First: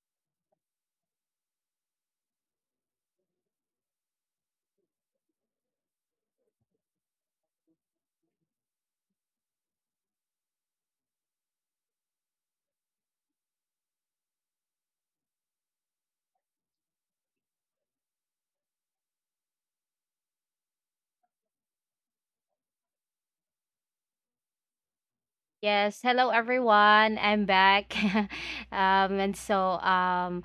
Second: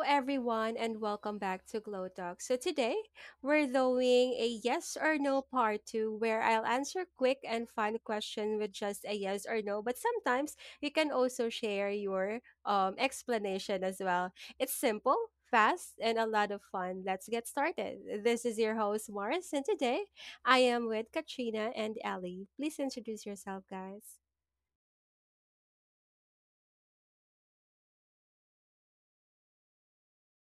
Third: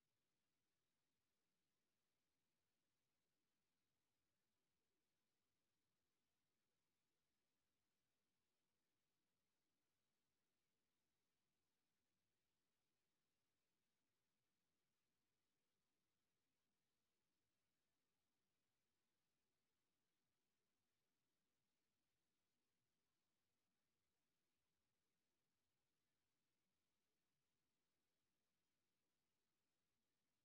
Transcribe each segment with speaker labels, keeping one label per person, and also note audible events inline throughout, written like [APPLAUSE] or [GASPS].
Speaker 1: everyone, and welcome back to Glow Talk. So, today we're doing a yes or no part two where I'll answer quick and fun question with just a yes or no, but sometimes you can also share your explanation as well. It's simple, fast, and a lot of fun. Let's get started. This is your host, Morris, and today I am with Katrina and Ellie. Please introduce yourself, guys.
Speaker 2: Yes, hello everyone. I'm back. [LAUGHS] And so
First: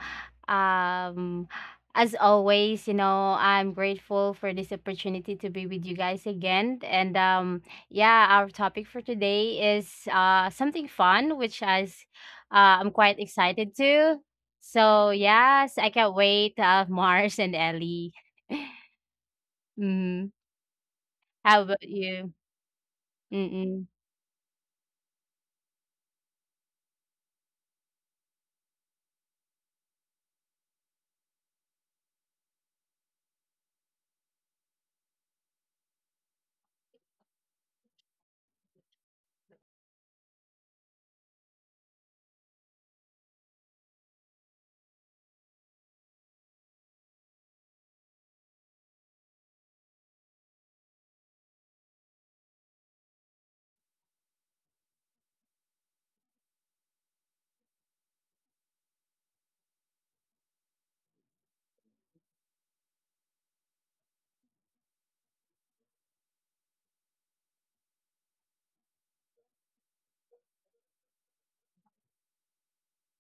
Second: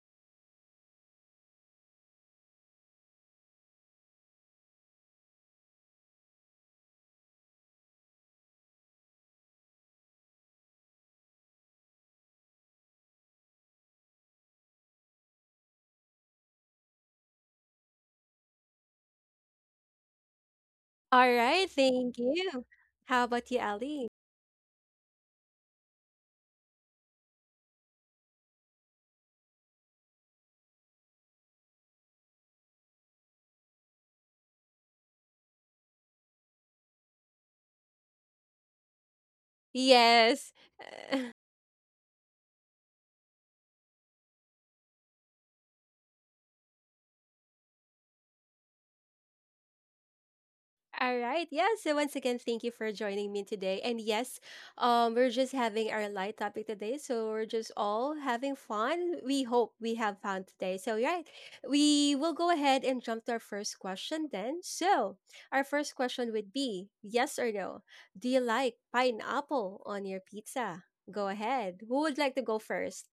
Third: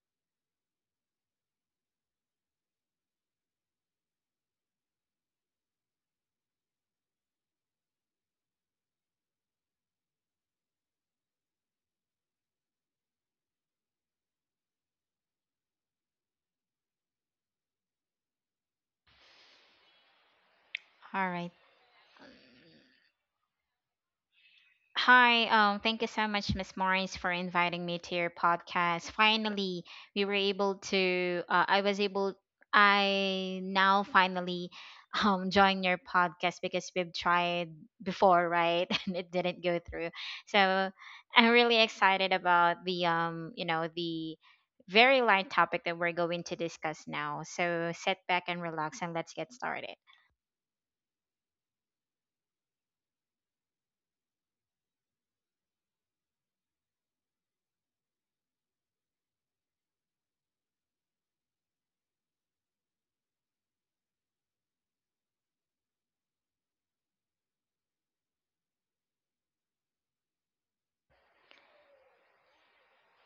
Speaker 2: um as always, I'm grateful for this opportunity to be with you guys again. And yeah, our topic for today is something fun which I'm quite excited to. So, yes, I can't wait [LAUGHS] Mars and Ellie. [LAUGHS] mm,
Speaker 3: All
Speaker 1: All
Speaker 3: right.
Speaker 2: how
Speaker 1: right,
Speaker 2: about
Speaker 1: thank
Speaker 2: you?
Speaker 1: you. How about you,
Speaker 2: Mm-mm.
Speaker 1: Ellie?
Speaker 3: Hi, thank you so much, Miss Morris, for inviting me to your podcast. Finally, we were able to. I was able. I now finally [LAUGHS] join your podcast because we've tried before, right? [LAUGHS] And it didn't go through.
Speaker 1: Yes.
Speaker 3: So
Speaker 1: [LAUGHS]
Speaker 3: I'm really excited about the the very light topic that we're going to discuss now. So sit back and relax, and let's get started.
Speaker 1: All right. Yeah. So once again, thank you for joining me today. And yes, we're just having our light topic today. So we're just all having fun. We hope we have fun today. So yeah, we will go ahead and jump to our first question then. So our first question would be yes or no. Do you like pineapple on your pizza? Go ahead. Who would like to go first?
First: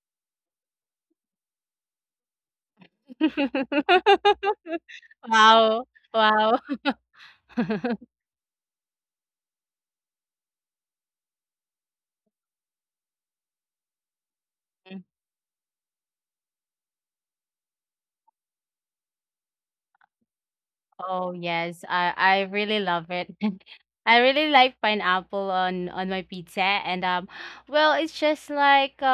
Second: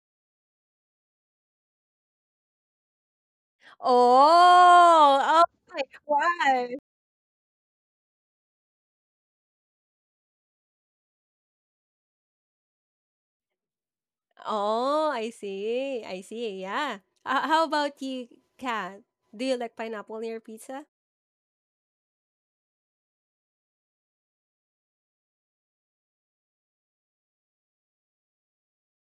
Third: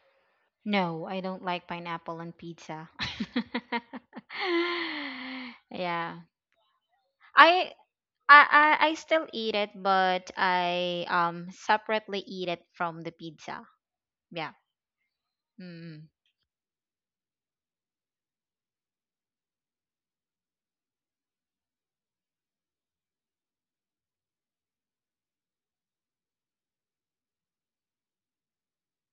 Speaker 3: No, I don't like pineapple on pizza.
Speaker 2: [LAUGHS]
Speaker 1: Oh, oh
Speaker 3: [LAUGHS]
Speaker 1: my,
Speaker 2: Wow.
Speaker 3: Yeah.
Speaker 2: Wow.
Speaker 1: why?
Speaker 3: I I still eat it, but I separately eat it from the pizza. Yeah.
Speaker 1: Oh, I see.
Speaker 3: Mm.
Speaker 1: I see, yeah. Ho how about you, Kat? Do you like pineapple in your pizza?
Speaker 2: Oh yes, I really love it. [LAUGHS] I really like pineapple on my pizza, and well it's just like uh,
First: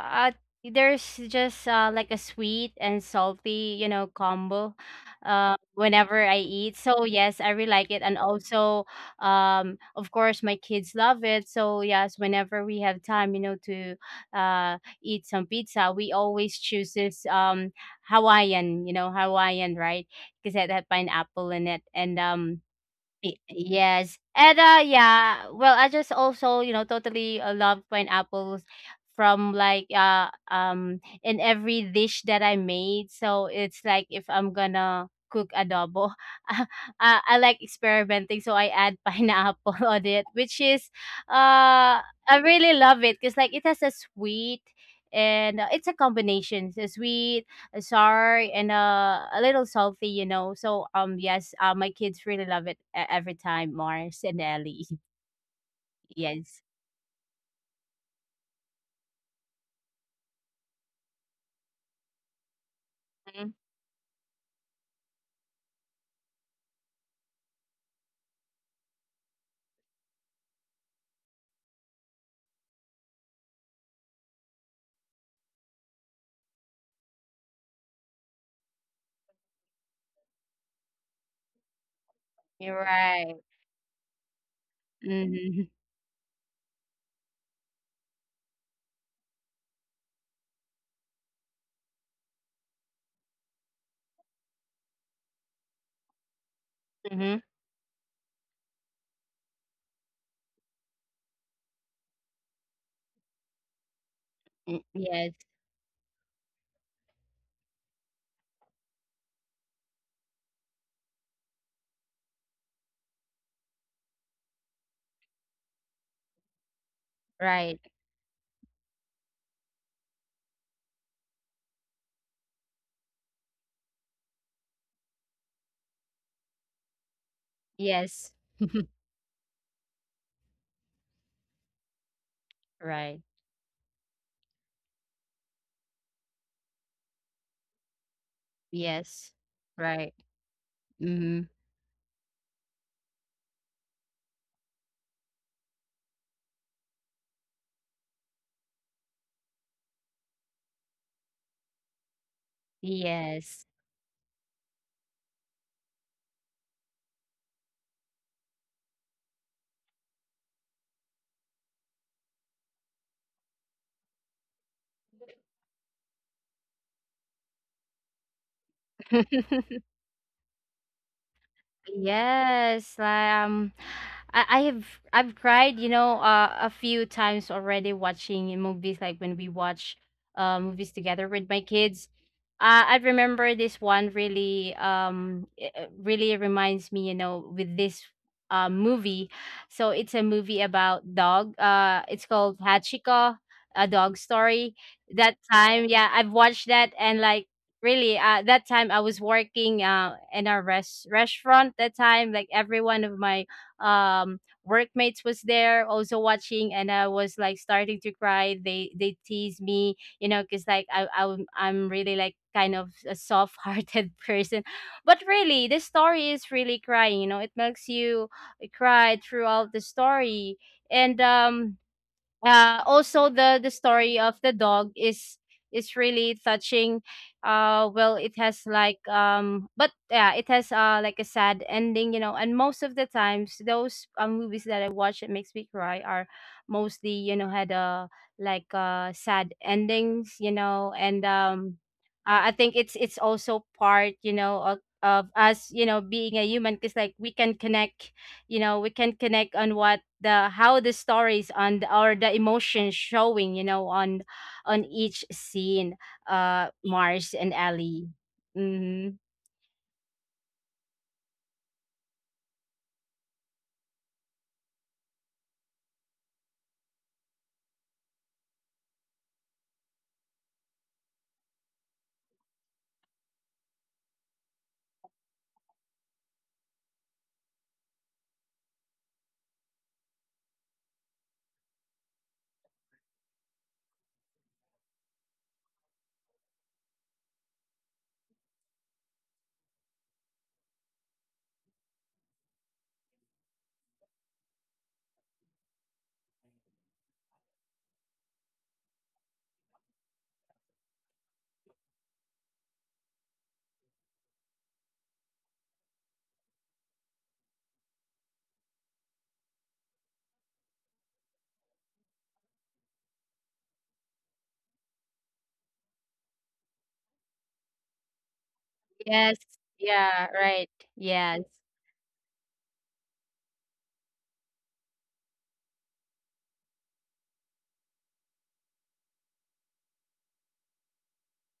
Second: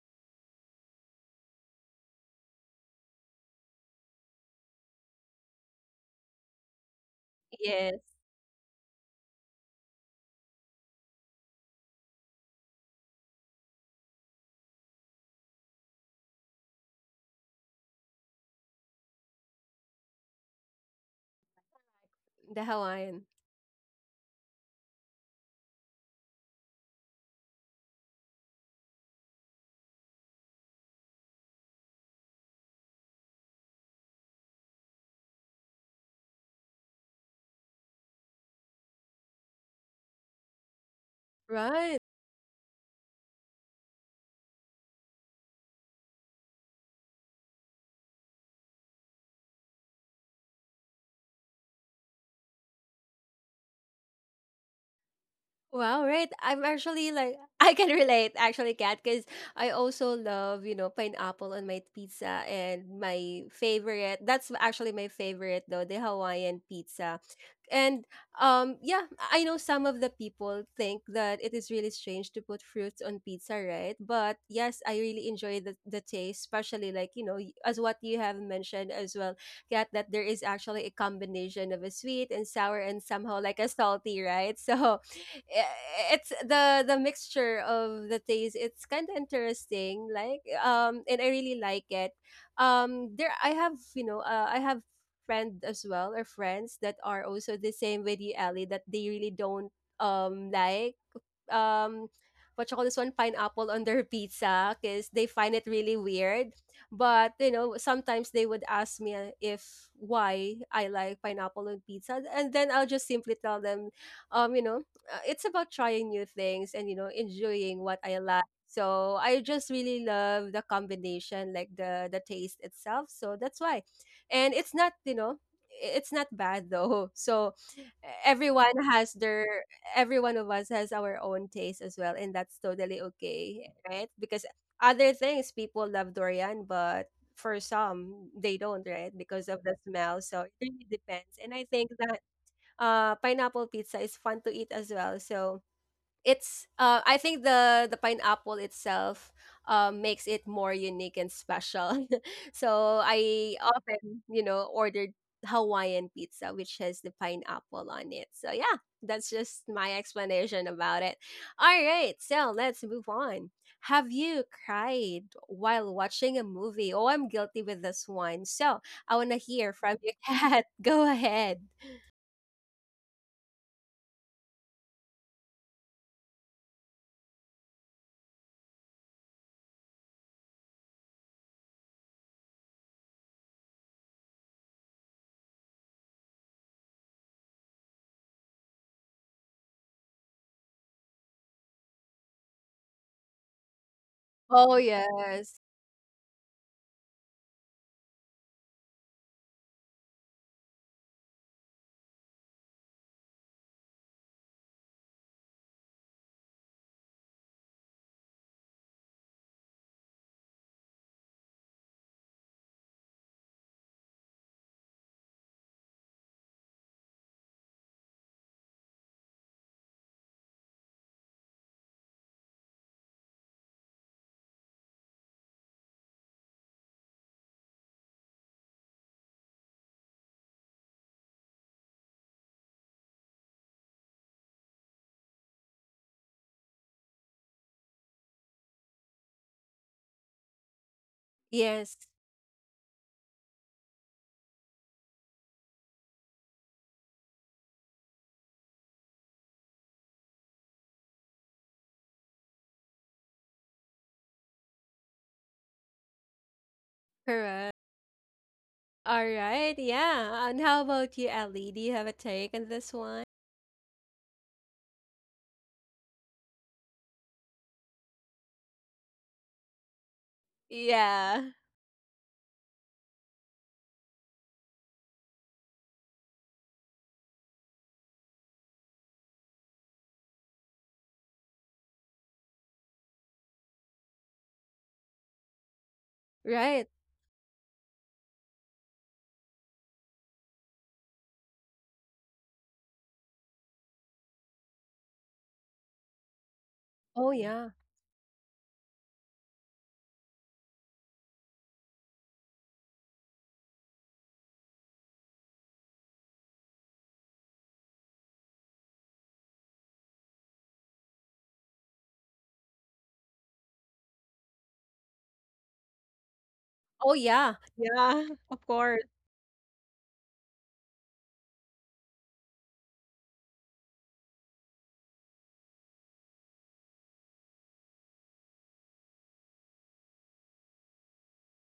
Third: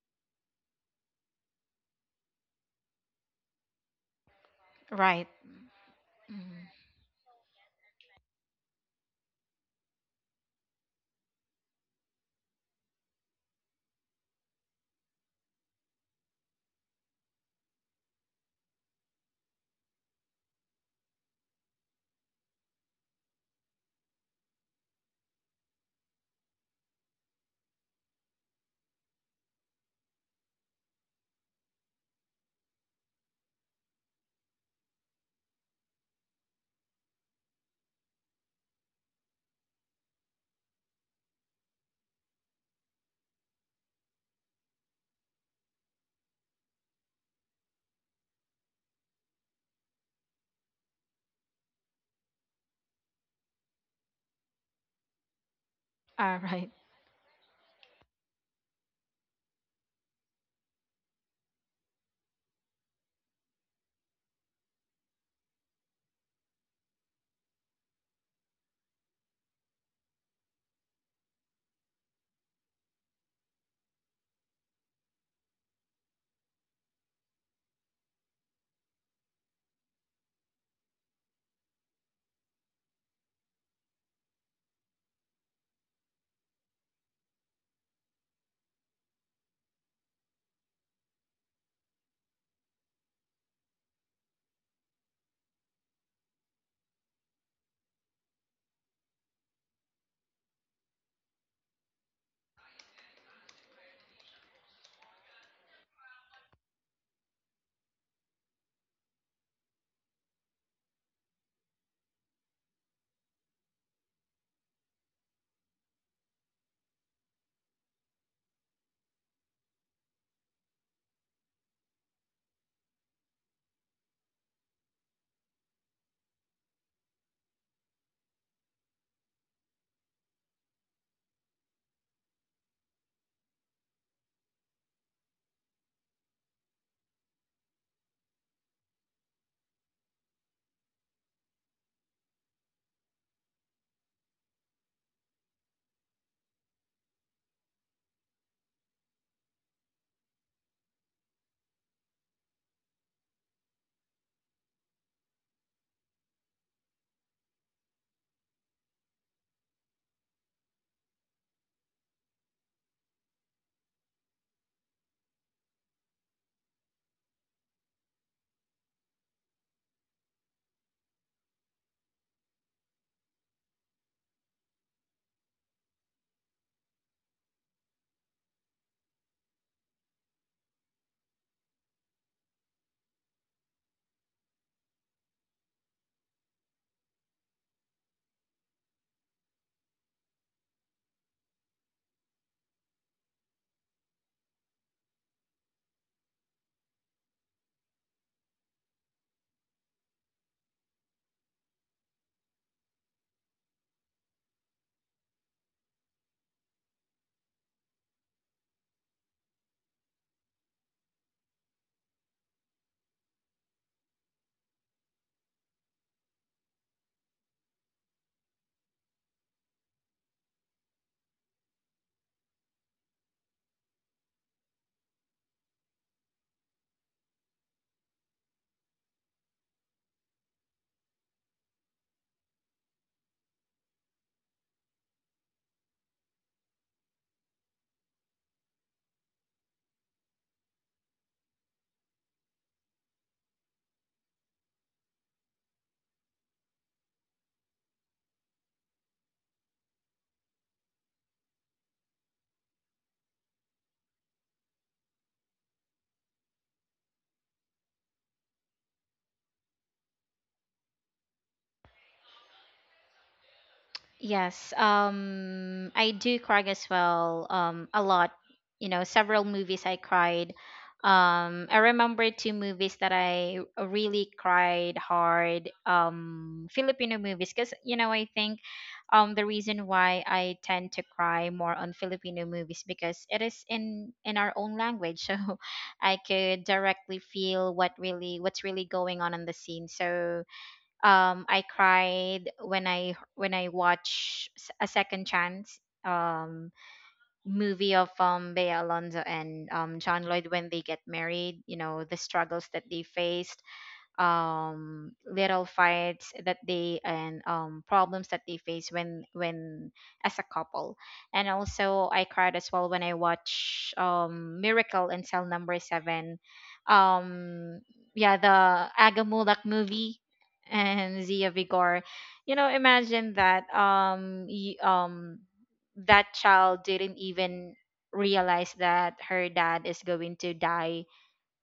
Speaker 2: uh there's just like a sweet and salty, you know, combo
Speaker 3: Right.
Speaker 2: whenever I eat.
Speaker 3: Mm.
Speaker 2: So yes, I really like it,
Speaker 1: Yes,
Speaker 2: and also of course my kids love it. So yes, whenever we have time, you know, to eat some pizza, we always choose this Hawaiian, you know, Hawaiian, right? Because it had pineapple in it. And
Speaker 1: the Hawaiian.
Speaker 2: yes, and yeah. Well, I just also you know totally love pineapples from like in every dish that I made. So it's like if I'm gonna cook adobo, [LAUGHS] I like experimenting. So I add pineapple [LAUGHS] on it, which is
Speaker 1: Right.
Speaker 2: uh I really love it because like it has a sweet and it's a combination. It's a sweet sorry and a little salty, you know. So yes, my kids really love it every time, Mars and Ellie. [LAUGHS]
Speaker 1: Wow, right.
Speaker 3: All
Speaker 1: I'm
Speaker 2: Yes.
Speaker 3: right.
Speaker 1: actually like [LAUGHS] I can relate actually, Kat, because I also love, you know, pineapple on my pizza, and my
Speaker 2: Mhm.
Speaker 1: favorite, that's actually my favorite though, the Hawaiian pizza. And yeah, I know some of the people think that it is really strange to put fruits on pizza, right? But yes, I really enjoy the taste, especially like, you know, as what you have mentioned as well, Kat, that there is actually a combination of a sweet and
Speaker 2: You're
Speaker 1: sour and
Speaker 2: right.
Speaker 1: somehow like a salty, right? [LAUGHS] So
Speaker 2: Mm-hmm.
Speaker 1: it's the mixture of the taste. It's kind of interesting, like, and I really like it. There, I have friend as well, or friends, that are
Speaker 2: Mm-hmm.
Speaker 1: also the same with you, Ellie, that they really don't like um what you call this one, pineapple on their [LAUGHS] pizza, because they
Speaker 2: Yes,
Speaker 1: find it really weird. But you know, sometimes they would ask me, if why I like pineapple on pizza, and then I'll just simply tell them, um you know it's about trying new things and enjoying
Speaker 2: right.
Speaker 1: what I like. So I just really love the combination, like the taste itself. So that's why. And it's not it's not bad though. [LAUGHS] So
Speaker 2: Yes.
Speaker 1: everyone
Speaker 2: [LAUGHS]
Speaker 1: has their every one of us has our own taste as well, and that's totally
Speaker 2: Right.
Speaker 1: okay, right? Because other things, people love durian, but for some they don't, right?
Speaker 2: Yes.
Speaker 1: Because of the
Speaker 2: Right.
Speaker 1: smell. So it really depends,
Speaker 2: Mm-hmm.
Speaker 1: and I think that pineapple pizza is fun to eat as well. So it's I think the pineapple itself makes it more unique and special. [LAUGHS] So I
Speaker 2: Yes.
Speaker 1: often ordered Hawaiian pizza, which has the pineapple on it. So yeah, that's just my explanation about it. All right, so let's move on. Have you cried while watching a movie? Oh, I'm guilty with this one. So I want to hear
Speaker 2: [LAUGHS]
Speaker 1: from you, [LAUGHS] Kat. Go ahead.
Speaker 2: Yes, like, I, I have I've cried, you know, a few times already watching in movies, like when we watch movies together with my kids. I remember this one really it it really reminds me, you know, with this movie. So it's a movie about dog. It's called Hachiko, a dog
Speaker 1: Oh,
Speaker 2: story. That
Speaker 1: yes.
Speaker 2: time, yeah, I've watched that and like really that time I was working uh, in a restaurant. That time like every one of my workmates was there also watching, and I was like starting to cry. They tease me, you know, because like I'm really like kind of a soft-hearted [LAUGHS] person, but really the story is really crying, you know, it makes you cry throughout the story. And also the story of the dog is really touching. Well, it has like but yeah, it has like a sad ending, you know. And most of the times, those movies that I watch that makes me cry are mostly you know had a like sad endings, you know. And
Speaker 1: Yes,
Speaker 2: I think it's also part, you know, of us, you know, being a human, because like we can connect, you know, we can connect on what the how the stories on the, or the emotions showing, you know, on each scene, Mars and
Speaker 1: correct.
Speaker 2: Ellie. Mm-hmm.
Speaker 1: All right, yeah. And how about you, Ellie? Do you have a take on this one?
Speaker 3: Yes. I do cry as well a lot. You know, several movies I cried.
Speaker 1: Yeah,
Speaker 3: I remember two movies that I really cried hard. Um, Filipino movies, cuz you know, I think the reason why I tend to cry more on Filipino movies because it is in our own language, [LAUGHS] so I could
Speaker 1: right.
Speaker 3: directly feel what really what's really going on in the scene. So I cried when I watch A Second Chance, um
Speaker 1: Oh, yeah.
Speaker 3: movie of Bea Alonzo and John Lloyd, when they get married, you know, the struggles that they faced, little fights that they and problems that they face when as a couple. And also I cried as well when I watch Miracle in Cell Number Seven.
Speaker 1: Oh, yeah.
Speaker 3: um
Speaker 1: Yeah,
Speaker 3: yeah,
Speaker 1: of
Speaker 3: the
Speaker 1: course.
Speaker 2: Yes.
Speaker 3: Agamulak movie
Speaker 2: Yeah, right.
Speaker 3: and
Speaker 2: Yes.
Speaker 3: Zia Vigor. You know, imagine that, that child didn't even realize that her dad is going to die,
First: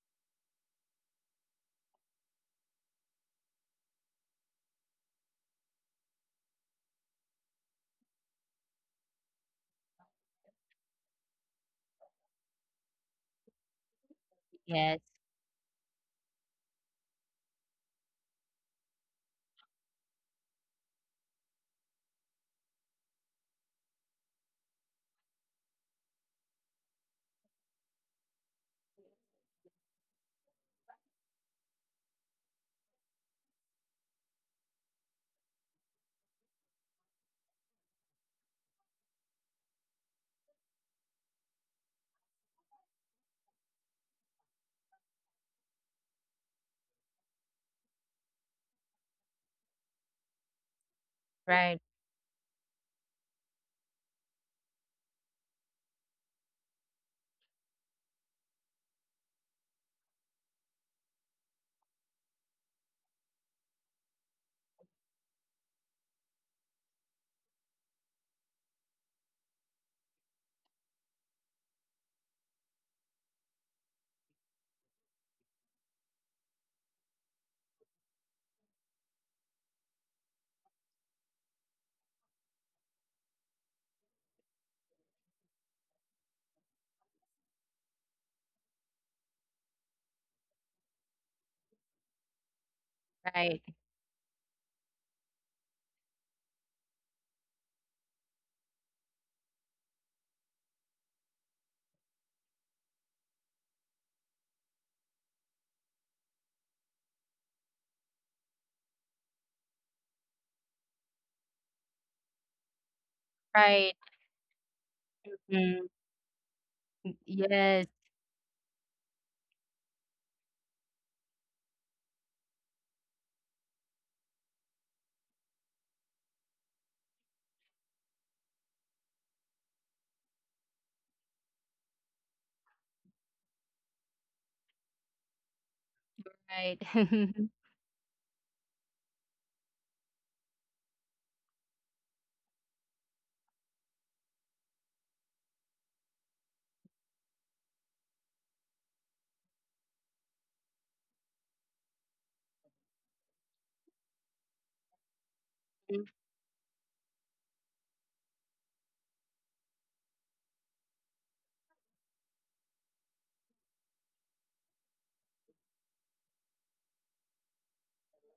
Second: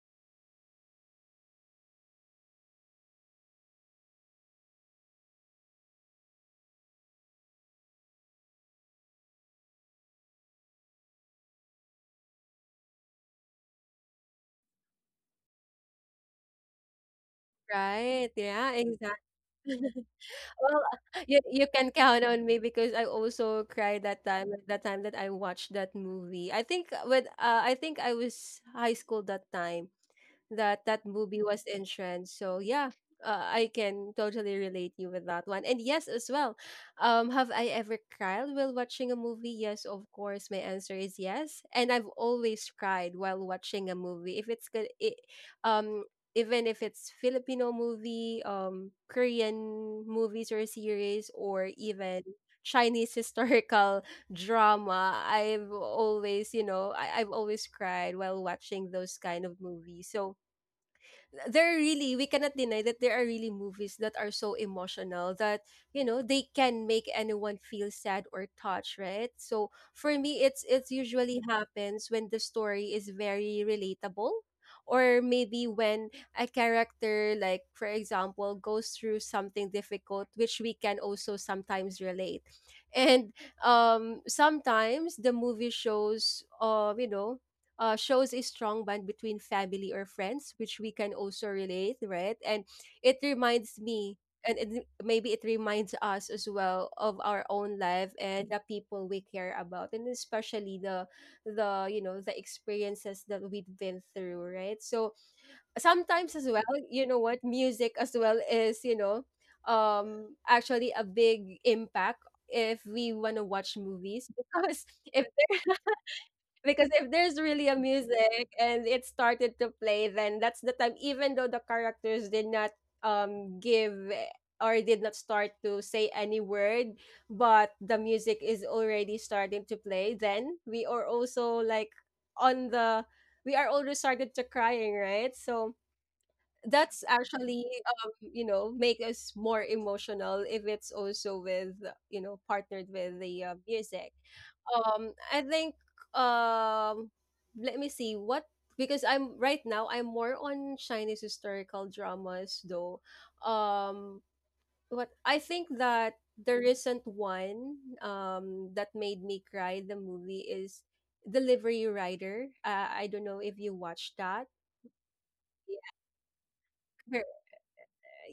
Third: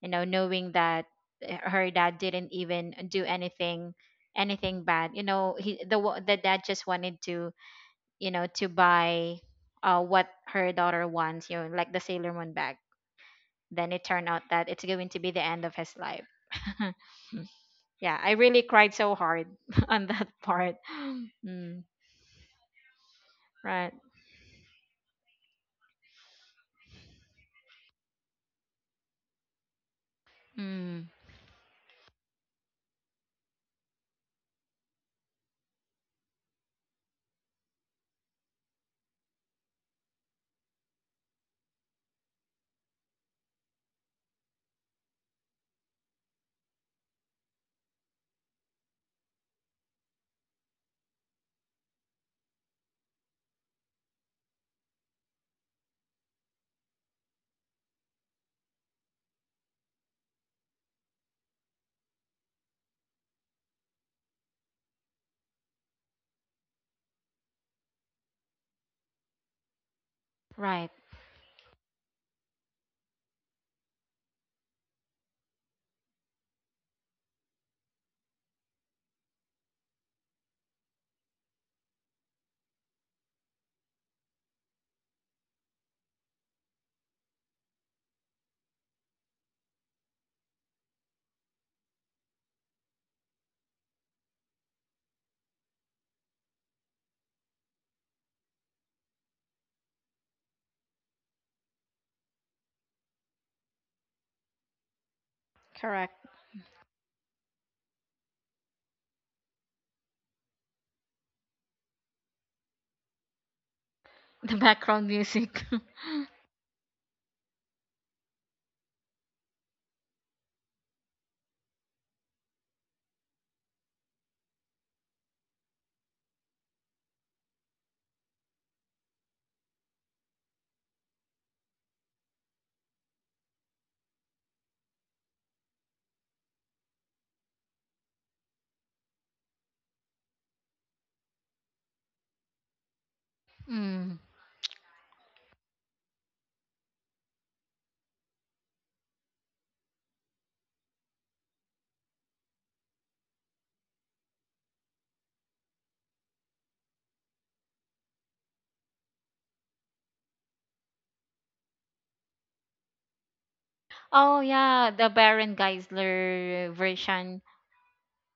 Speaker 3: you know, knowing that, her dad didn't even do anything, anything bad. You know, the dad just wanted to, you know, to buy what her daughter wants, you know, like the Sailor Moon bag. Then it turned out that it's
Speaker 2: Yes.
Speaker 3: going to be the end of his life. [LAUGHS] Yeah,
Speaker 1: Right.
Speaker 3: I really
Speaker 1: Yeah,
Speaker 3: cried
Speaker 1: exactly.
Speaker 3: so hard [LAUGHS]
Speaker 1: [LAUGHS]
Speaker 3: on that part.
Speaker 1: Well, you
Speaker 3: [GASPS]
Speaker 1: you
Speaker 3: Mm,
Speaker 1: can count on me because I also
Speaker 3: right.
Speaker 1: cried that time that I watched that movie. I think with I think I was high school that time. That
Speaker 3: Mm,
Speaker 1: movie was in trend. So yeah, I can totally relate you with that one. And yes, as well, have I ever cried while watching a movie? Yes, of course. My answer is yes. And I've always cried while watching a movie. If it's good, um, even if it's Filipino movie, Korean movies or series, or
Speaker 2: Right,
Speaker 1: even Chinese [LAUGHS] historical drama, I've always, I've always cried while watching those kind of movies. So there are really we cannot deny that there are really movies that are so emotional that they can make anyone feel sad or touched, right? So for me, it's
Speaker 3: right.
Speaker 1: it's usually happens when the story is very relatable, or maybe when a character, like, for example, goes through something difficult, which we can also sometimes relate. And sometimes the movie shows, shows a strong bond between family or friends, which we can also relate, right? And it
Speaker 2: right,
Speaker 1: reminds me, maybe it reminds us as well of our own life and the people we care about, and especially the you know the experiences that we've been through, right? So
Speaker 3: Correct.
Speaker 1: sometimes as well, you know what, music as well is actually a big impact if we want to watch
Speaker 2: right.
Speaker 1: movies. [LAUGHS]
Speaker 3: [LAUGHS] The
Speaker 1: Because
Speaker 3: background music. [LAUGHS]
Speaker 2: Mm.
Speaker 1: if there's really a
Speaker 2: Yes.
Speaker 1: music and it started to play, then that's the time, even though the characters did not give eh, or did not start to say any word, but the music is already starting to play, then we are also like, on the we are already started to crying, right? So
Speaker 2: Right.
Speaker 1: that's
Speaker 2: [LAUGHS]
Speaker 1: actually, make us more emotional if it's also with, partnered with the music.
Speaker 3: Mm.
Speaker 1: I think, um let me see what, because I'm right now I'm more on Chinese historical dramas though. Um what I think that the recent one that made me cry, the movie is Delivery Rider. I don't know if you watched
Speaker 3: Oh
Speaker 1: that.
Speaker 3: yeah, the Baron Geisler version.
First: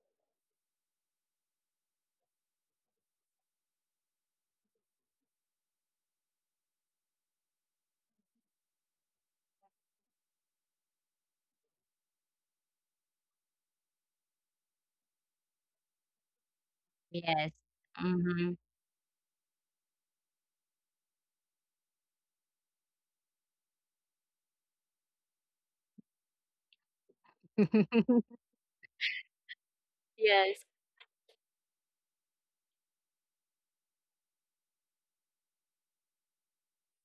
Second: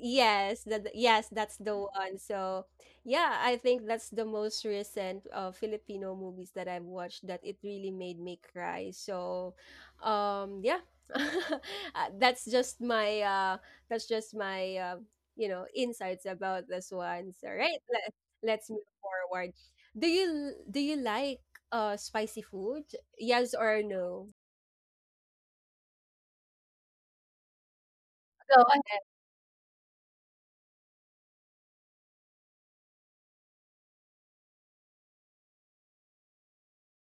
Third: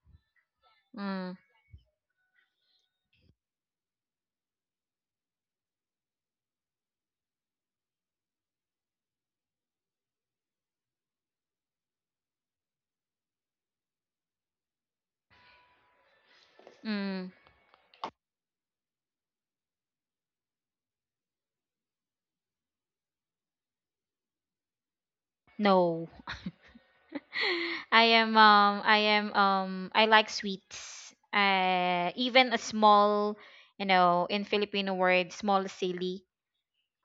Speaker 1: Yes, that yes,
Speaker 3: Mm,
Speaker 1: that's the one. So, yeah, I think that's the most recent Filipino movies that I've watched that it really made me cry. So, yeah. [LAUGHS] That's just my that's just my uh, you know insights about this
Speaker 3: mm,
Speaker 1: one.
Speaker 2: Yes.
Speaker 1: So, right,
Speaker 2: Mm-hmm.
Speaker 1: let's move forward. Do you like spicy food? Yes or no?
Speaker 3: no. [LAUGHS] I
Speaker 2: [LAUGHS]
Speaker 3: am
Speaker 1: Go ahead.
Speaker 3: I like
Speaker 2: Yes.
Speaker 3: sweets. Uh, even a small, you know, in Filipino word, small silly.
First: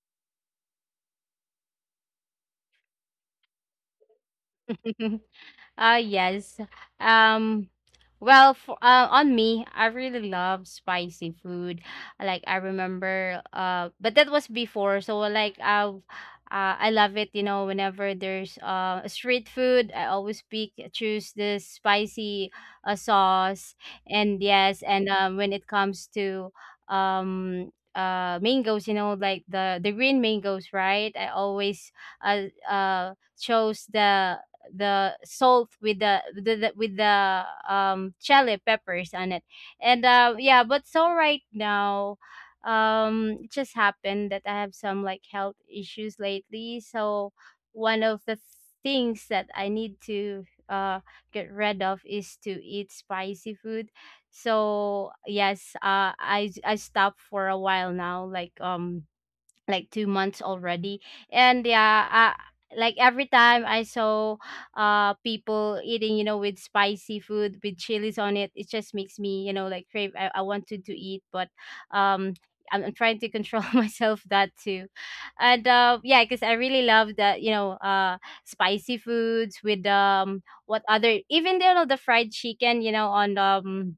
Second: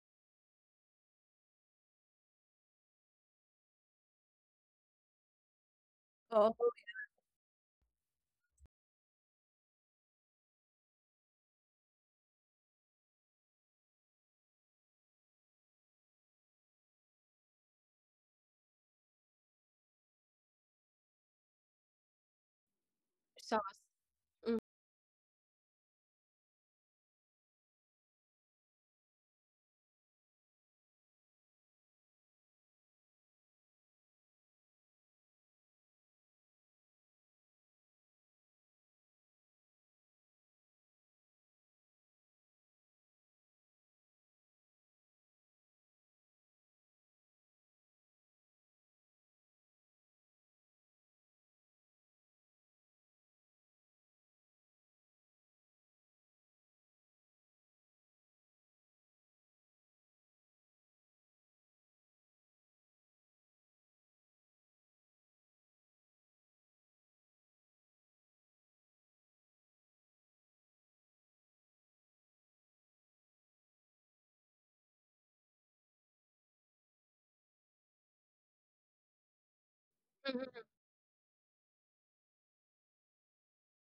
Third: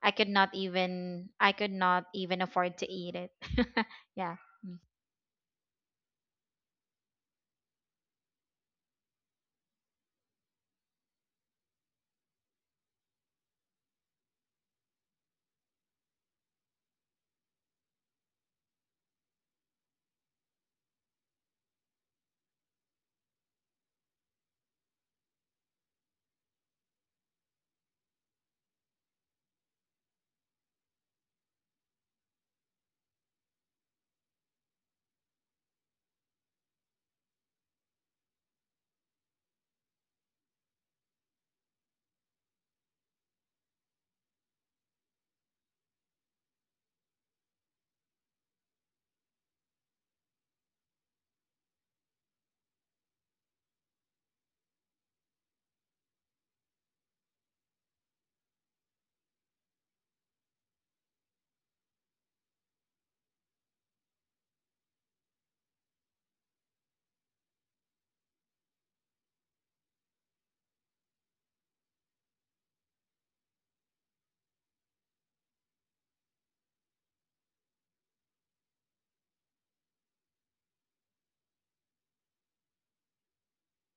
Speaker 3: I could not even afford to eat it. [LAUGHS] Yeah. Mm.
Speaker 2: [LAUGHS]
Speaker 1: Oh,
Speaker 2: Yes. Um well for, on me, I really love spicy food. Like I remember but that was before, so like I love it, you know, whenever there's street food, I always pick choose this spicy sauce.
Speaker 1: sauce.
Speaker 2: And
Speaker 1: Mm.
Speaker 2: yes, and when it comes to um mangoes, you know, like the green mangoes, right? I always uh uh chose the salt with the, with the with the chili peppers on it. And yeah, but so right now it just happened that I have some like health issues lately. So one of the things that I need to get rid of is to eat spicy food. So yes, I stopped for a while now, like 2 months already. And yeah, like every time I saw people eating, you know, with spicy food with chilies on it, it just makes me, you know, like crave. I wanted to eat, but um I'm trying to control [LAUGHS] myself that too. And yeah, because I really love that, you know, spicy foods with
Speaker 1: Mhm.
Speaker 2: what other, even you know the fried chicken you know on um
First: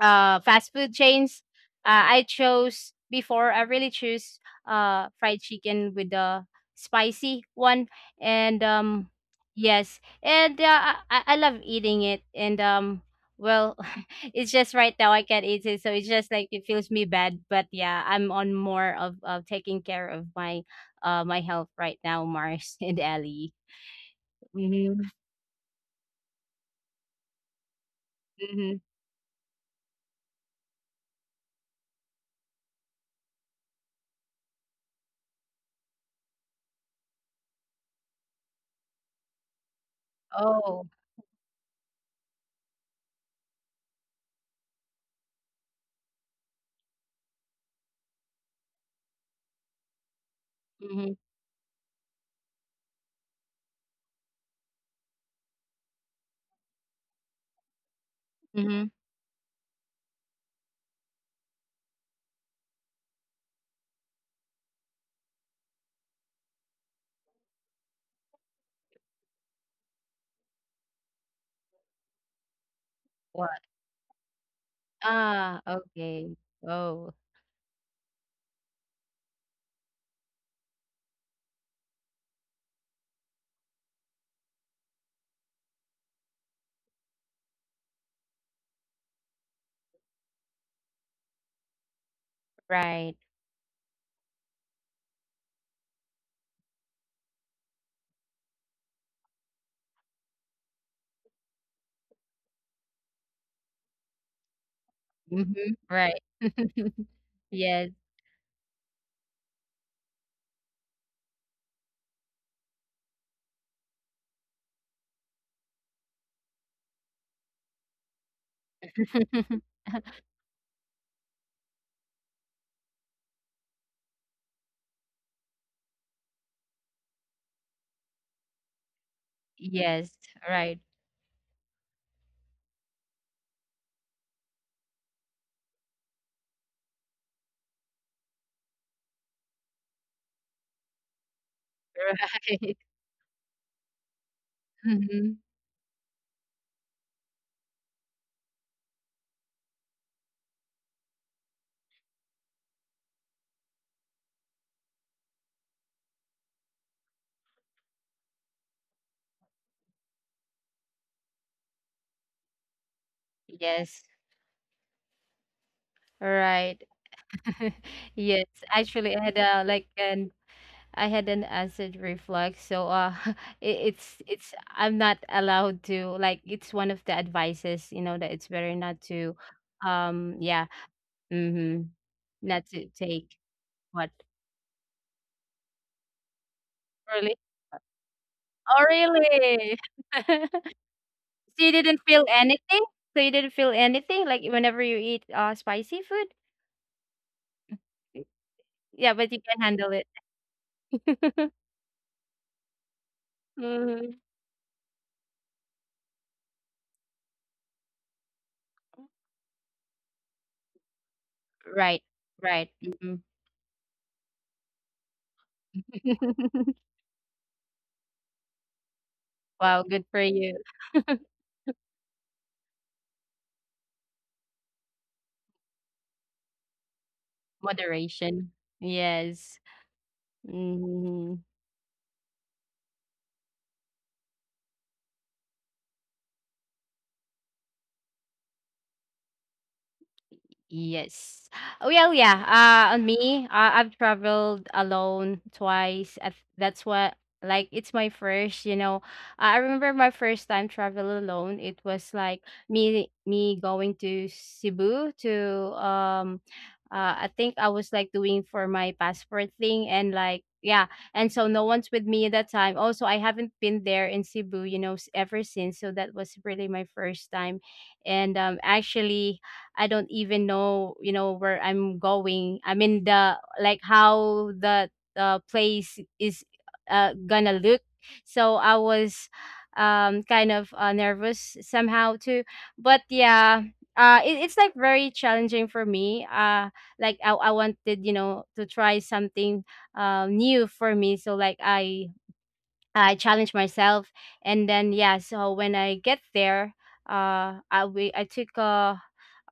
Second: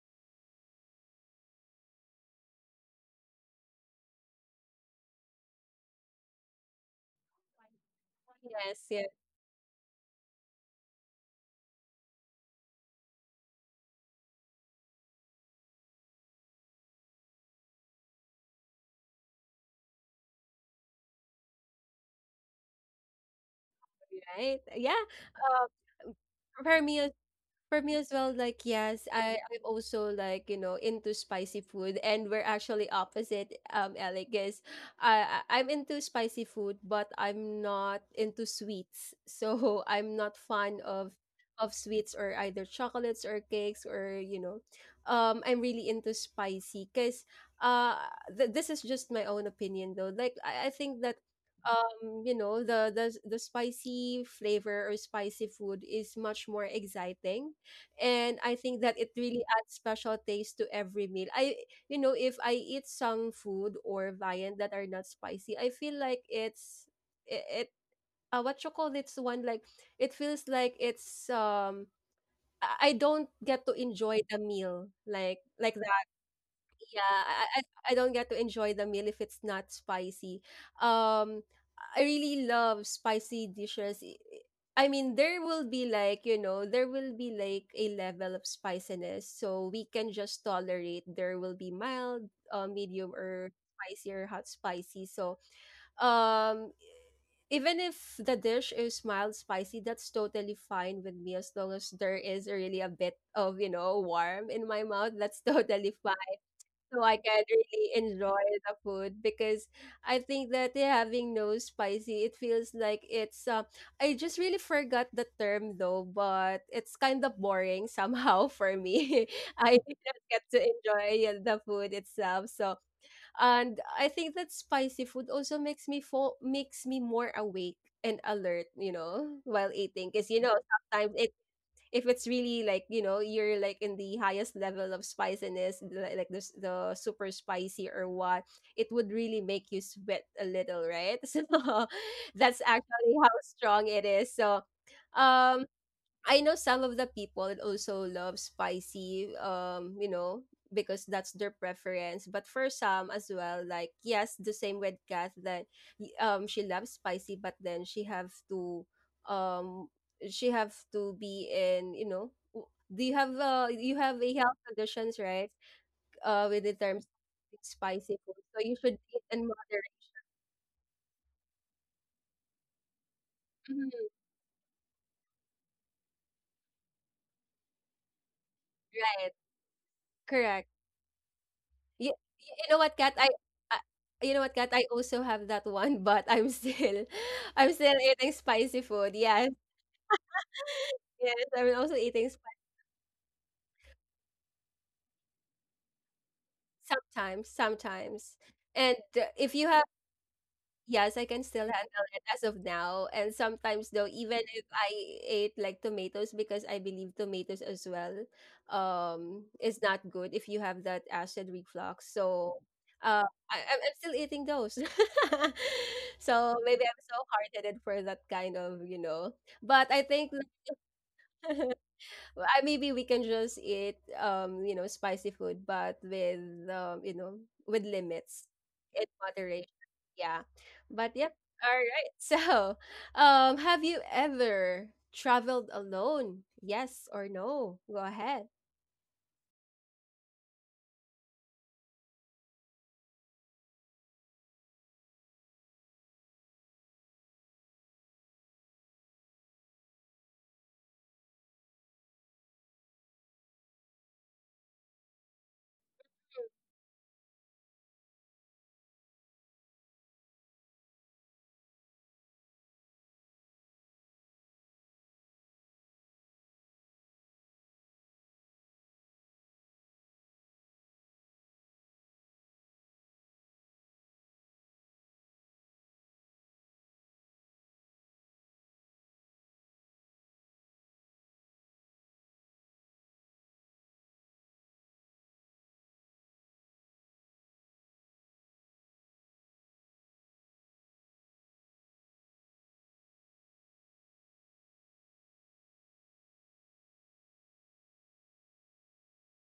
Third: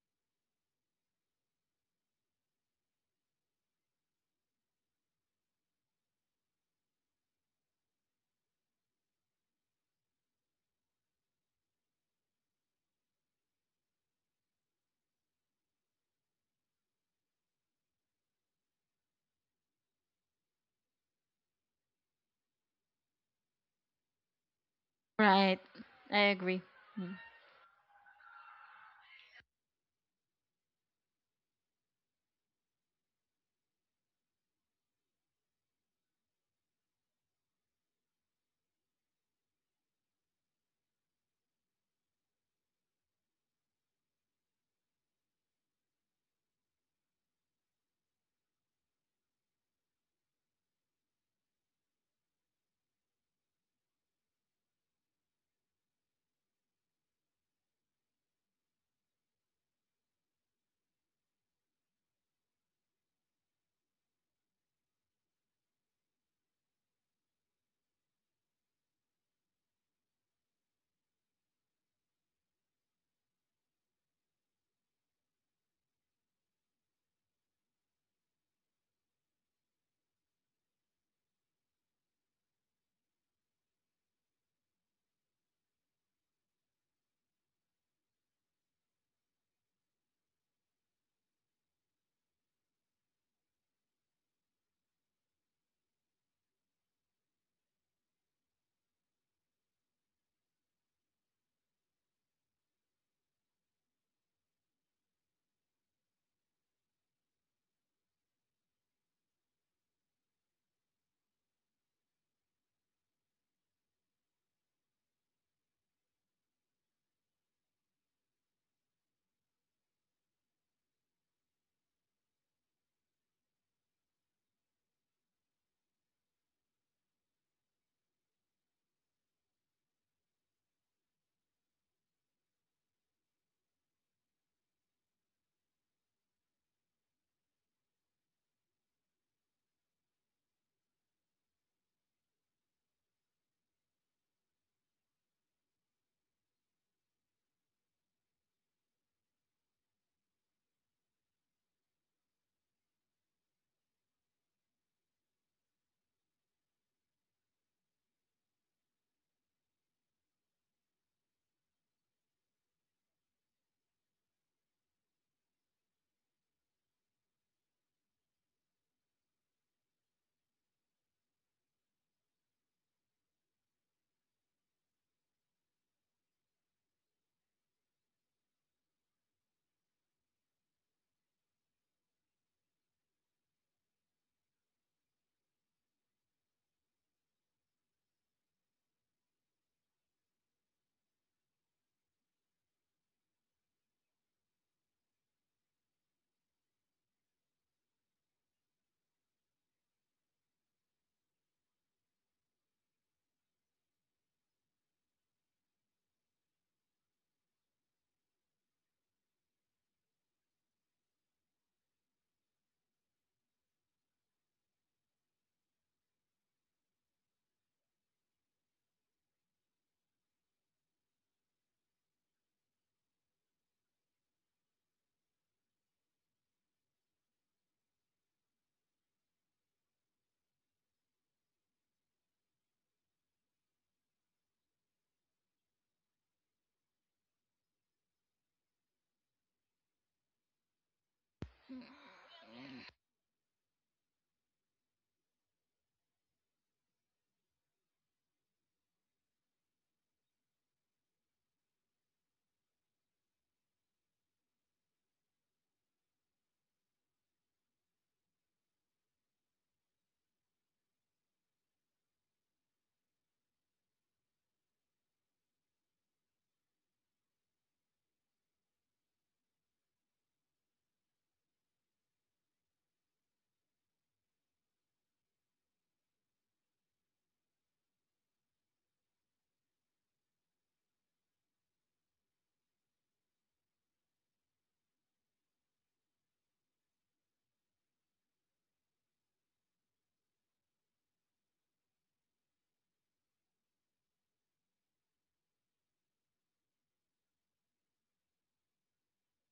Speaker 2: uh fast food chains. I chose before. I really choose fried chicken with the spicy one. And
Speaker 1: Yes, yes.
Speaker 2: yes, and I love eating it. And well, [LAUGHS] it's just right now I can't eat it, so it's just like it feels me bad. But yeah, I'm on more of taking care of my my health right now, Mars [LAUGHS] and Ellie.
Speaker 1: Right? Yeah.
Speaker 2: Hmm.
Speaker 3: Right. I agree.
Speaker 1: For me,
Speaker 3: Mm.
Speaker 1: for me, as well, like
Speaker 2: Hmm.
Speaker 1: yes, I'm also, like, into spicy food, and we're actually opposite. Alec is, I- I'm into spicy food, but I'm not into sweets, so [LAUGHS] I'm not fond
Speaker 2: Oh.
Speaker 1: of sweets or either chocolates or cakes or, I'm really into spicy because uh, this is just my own opinion though. Like I think
Speaker 2: Hmm.
Speaker 1: that the spicy flavor or spicy food is much more exciting, and I think
Speaker 2: Hmm.
Speaker 1: that it really adds special taste to every meal. If I eat some food or viand that are not spicy, I feel like it's it, it what you call this one, like, it feels like it's I don't
Speaker 2: What.
Speaker 1: get to enjoy the meal, like
Speaker 2: Ah,
Speaker 1: like
Speaker 2: okay. Oh.
Speaker 1: yeah, I don't get to enjoy the meal if it's not spicy. Um, I really love spicy dishes. I mean, there will be like a level of spiciness. So we can just tolerate. There will be mild, medium,
Speaker 2: Right.
Speaker 1: or spicy or hot spicy. So, um, even if the dish is mild spicy, that's totally fine with me as long as there is really a bit of, warm in my mouth. That's [LAUGHS]
Speaker 2: Mhm.
Speaker 1: totally
Speaker 2: Right.
Speaker 1: fine, so I can really
Speaker 2: Yes.
Speaker 1: enjoy the food, because I think that, yeah, having no spicy, it feels like it's. I just really forgot the term though, but it's kind of boring [LAUGHS] somehow for me. [LAUGHS] I
Speaker 2: [LAUGHS]
Speaker 1: didn't get to enjoy, yeah, the food itself. So, and I think that spicy food also makes me more awake and alert. You know, while eating,
Speaker 2: Yes.
Speaker 1: because
Speaker 2: Right.
Speaker 1: sometimes it if it's really, like, you're like in the highest level of spiciness, like, this, the super spicy, or what. It would really make you sweat a little, right? [LAUGHS] So that's
Speaker 2: Right. [LAUGHS]
Speaker 1: actually how strong it is. So
Speaker 2: Mhm.
Speaker 1: um I know some of the people also love spicy, because that's their preference. But for some as well, like yes, the same with Kath, that she loves spicy, but then um she have to be in, do you have, you
Speaker 2: Yes.
Speaker 1: have a health conditions, right? With the
Speaker 2: Right.
Speaker 1: terms
Speaker 2: [LAUGHS]
Speaker 1: spicy food.
Speaker 2: Yes.
Speaker 1: So you should
Speaker 2: Actually, I
Speaker 1: eat
Speaker 2: had
Speaker 1: in
Speaker 2: a like
Speaker 1: moderate.
Speaker 2: an I had an acid reflux, so [LAUGHS]
Speaker 1: Mhm.
Speaker 2: it's I'm not allowed to like it's one of the advices, you know, that it's better not
Speaker 1: Right.
Speaker 2: to, yeah,
Speaker 1: Correct.
Speaker 2: mm-hmm,
Speaker 1: You,
Speaker 2: not
Speaker 1: you know
Speaker 2: to
Speaker 1: what, Kat?
Speaker 2: take
Speaker 1: I
Speaker 2: what
Speaker 1: You know what, Kat? I also have that one, [LAUGHS] but I'm still,
Speaker 2: really.
Speaker 1: [LAUGHS] I'm still eating spicy
Speaker 2: Oh,
Speaker 1: food. Yes,
Speaker 2: really? [LAUGHS]
Speaker 1: yes,
Speaker 2: So you
Speaker 1: I'm also
Speaker 2: didn't feel
Speaker 1: eating spicy
Speaker 2: anything? So you didn't feel anything, like, whenever you eat, spicy food?
Speaker 1: sometimes,
Speaker 2: Y
Speaker 1: sometimes. And
Speaker 2: Yeah, but you
Speaker 1: if
Speaker 2: can
Speaker 1: you have
Speaker 2: handle it.
Speaker 1: Yes, I can
Speaker 2: [LAUGHS]
Speaker 1: still handle it as of now. And sometimes though,
Speaker 2: Mhm.
Speaker 1: even if I ate like tomatoes, because I believe tomatoes as well, is not good if you have that acid
Speaker 2: Right,
Speaker 1: reflux. So
Speaker 2: right, mhm.
Speaker 1: uh I'm still eating those. [LAUGHS] So maybe
Speaker 2: [LAUGHS]
Speaker 1: I'm so hard headed for that kind of,
Speaker 2: Wow,
Speaker 1: But I
Speaker 2: good for
Speaker 1: think
Speaker 2: you. [LAUGHS]
Speaker 1: [LAUGHS] I maybe we can just eat spicy food but with um you know with limits
Speaker 2: Moderation.
Speaker 1: in
Speaker 2: Yes.
Speaker 1: moderation, yeah, but yep,
Speaker 2: Mhm.
Speaker 1: all right. [LAUGHS] So have you ever traveled alone, yes or no? Go ahead.
Speaker 2: Yes. Well, yeah. Yeah, on me, I've traveled alone twice. That's what, like, it's my first, you know. I remember my first time travel alone. It was like me going to Cebu to, um, I think I was like doing for my passport thing and like, yeah. And so no one's with me at that time. Also, I haven't been there in Cebu, you know, ever since. So that was really my first time. And actually I don't even know, you know, where I'm going. I mean the like how the place is gonna look. So I was kind of nervous somehow too. But yeah, it, it's like very challenging for me. Like I wanted, you know, to try something new for me. So like I challenged myself, and then yeah. So when I get there, I took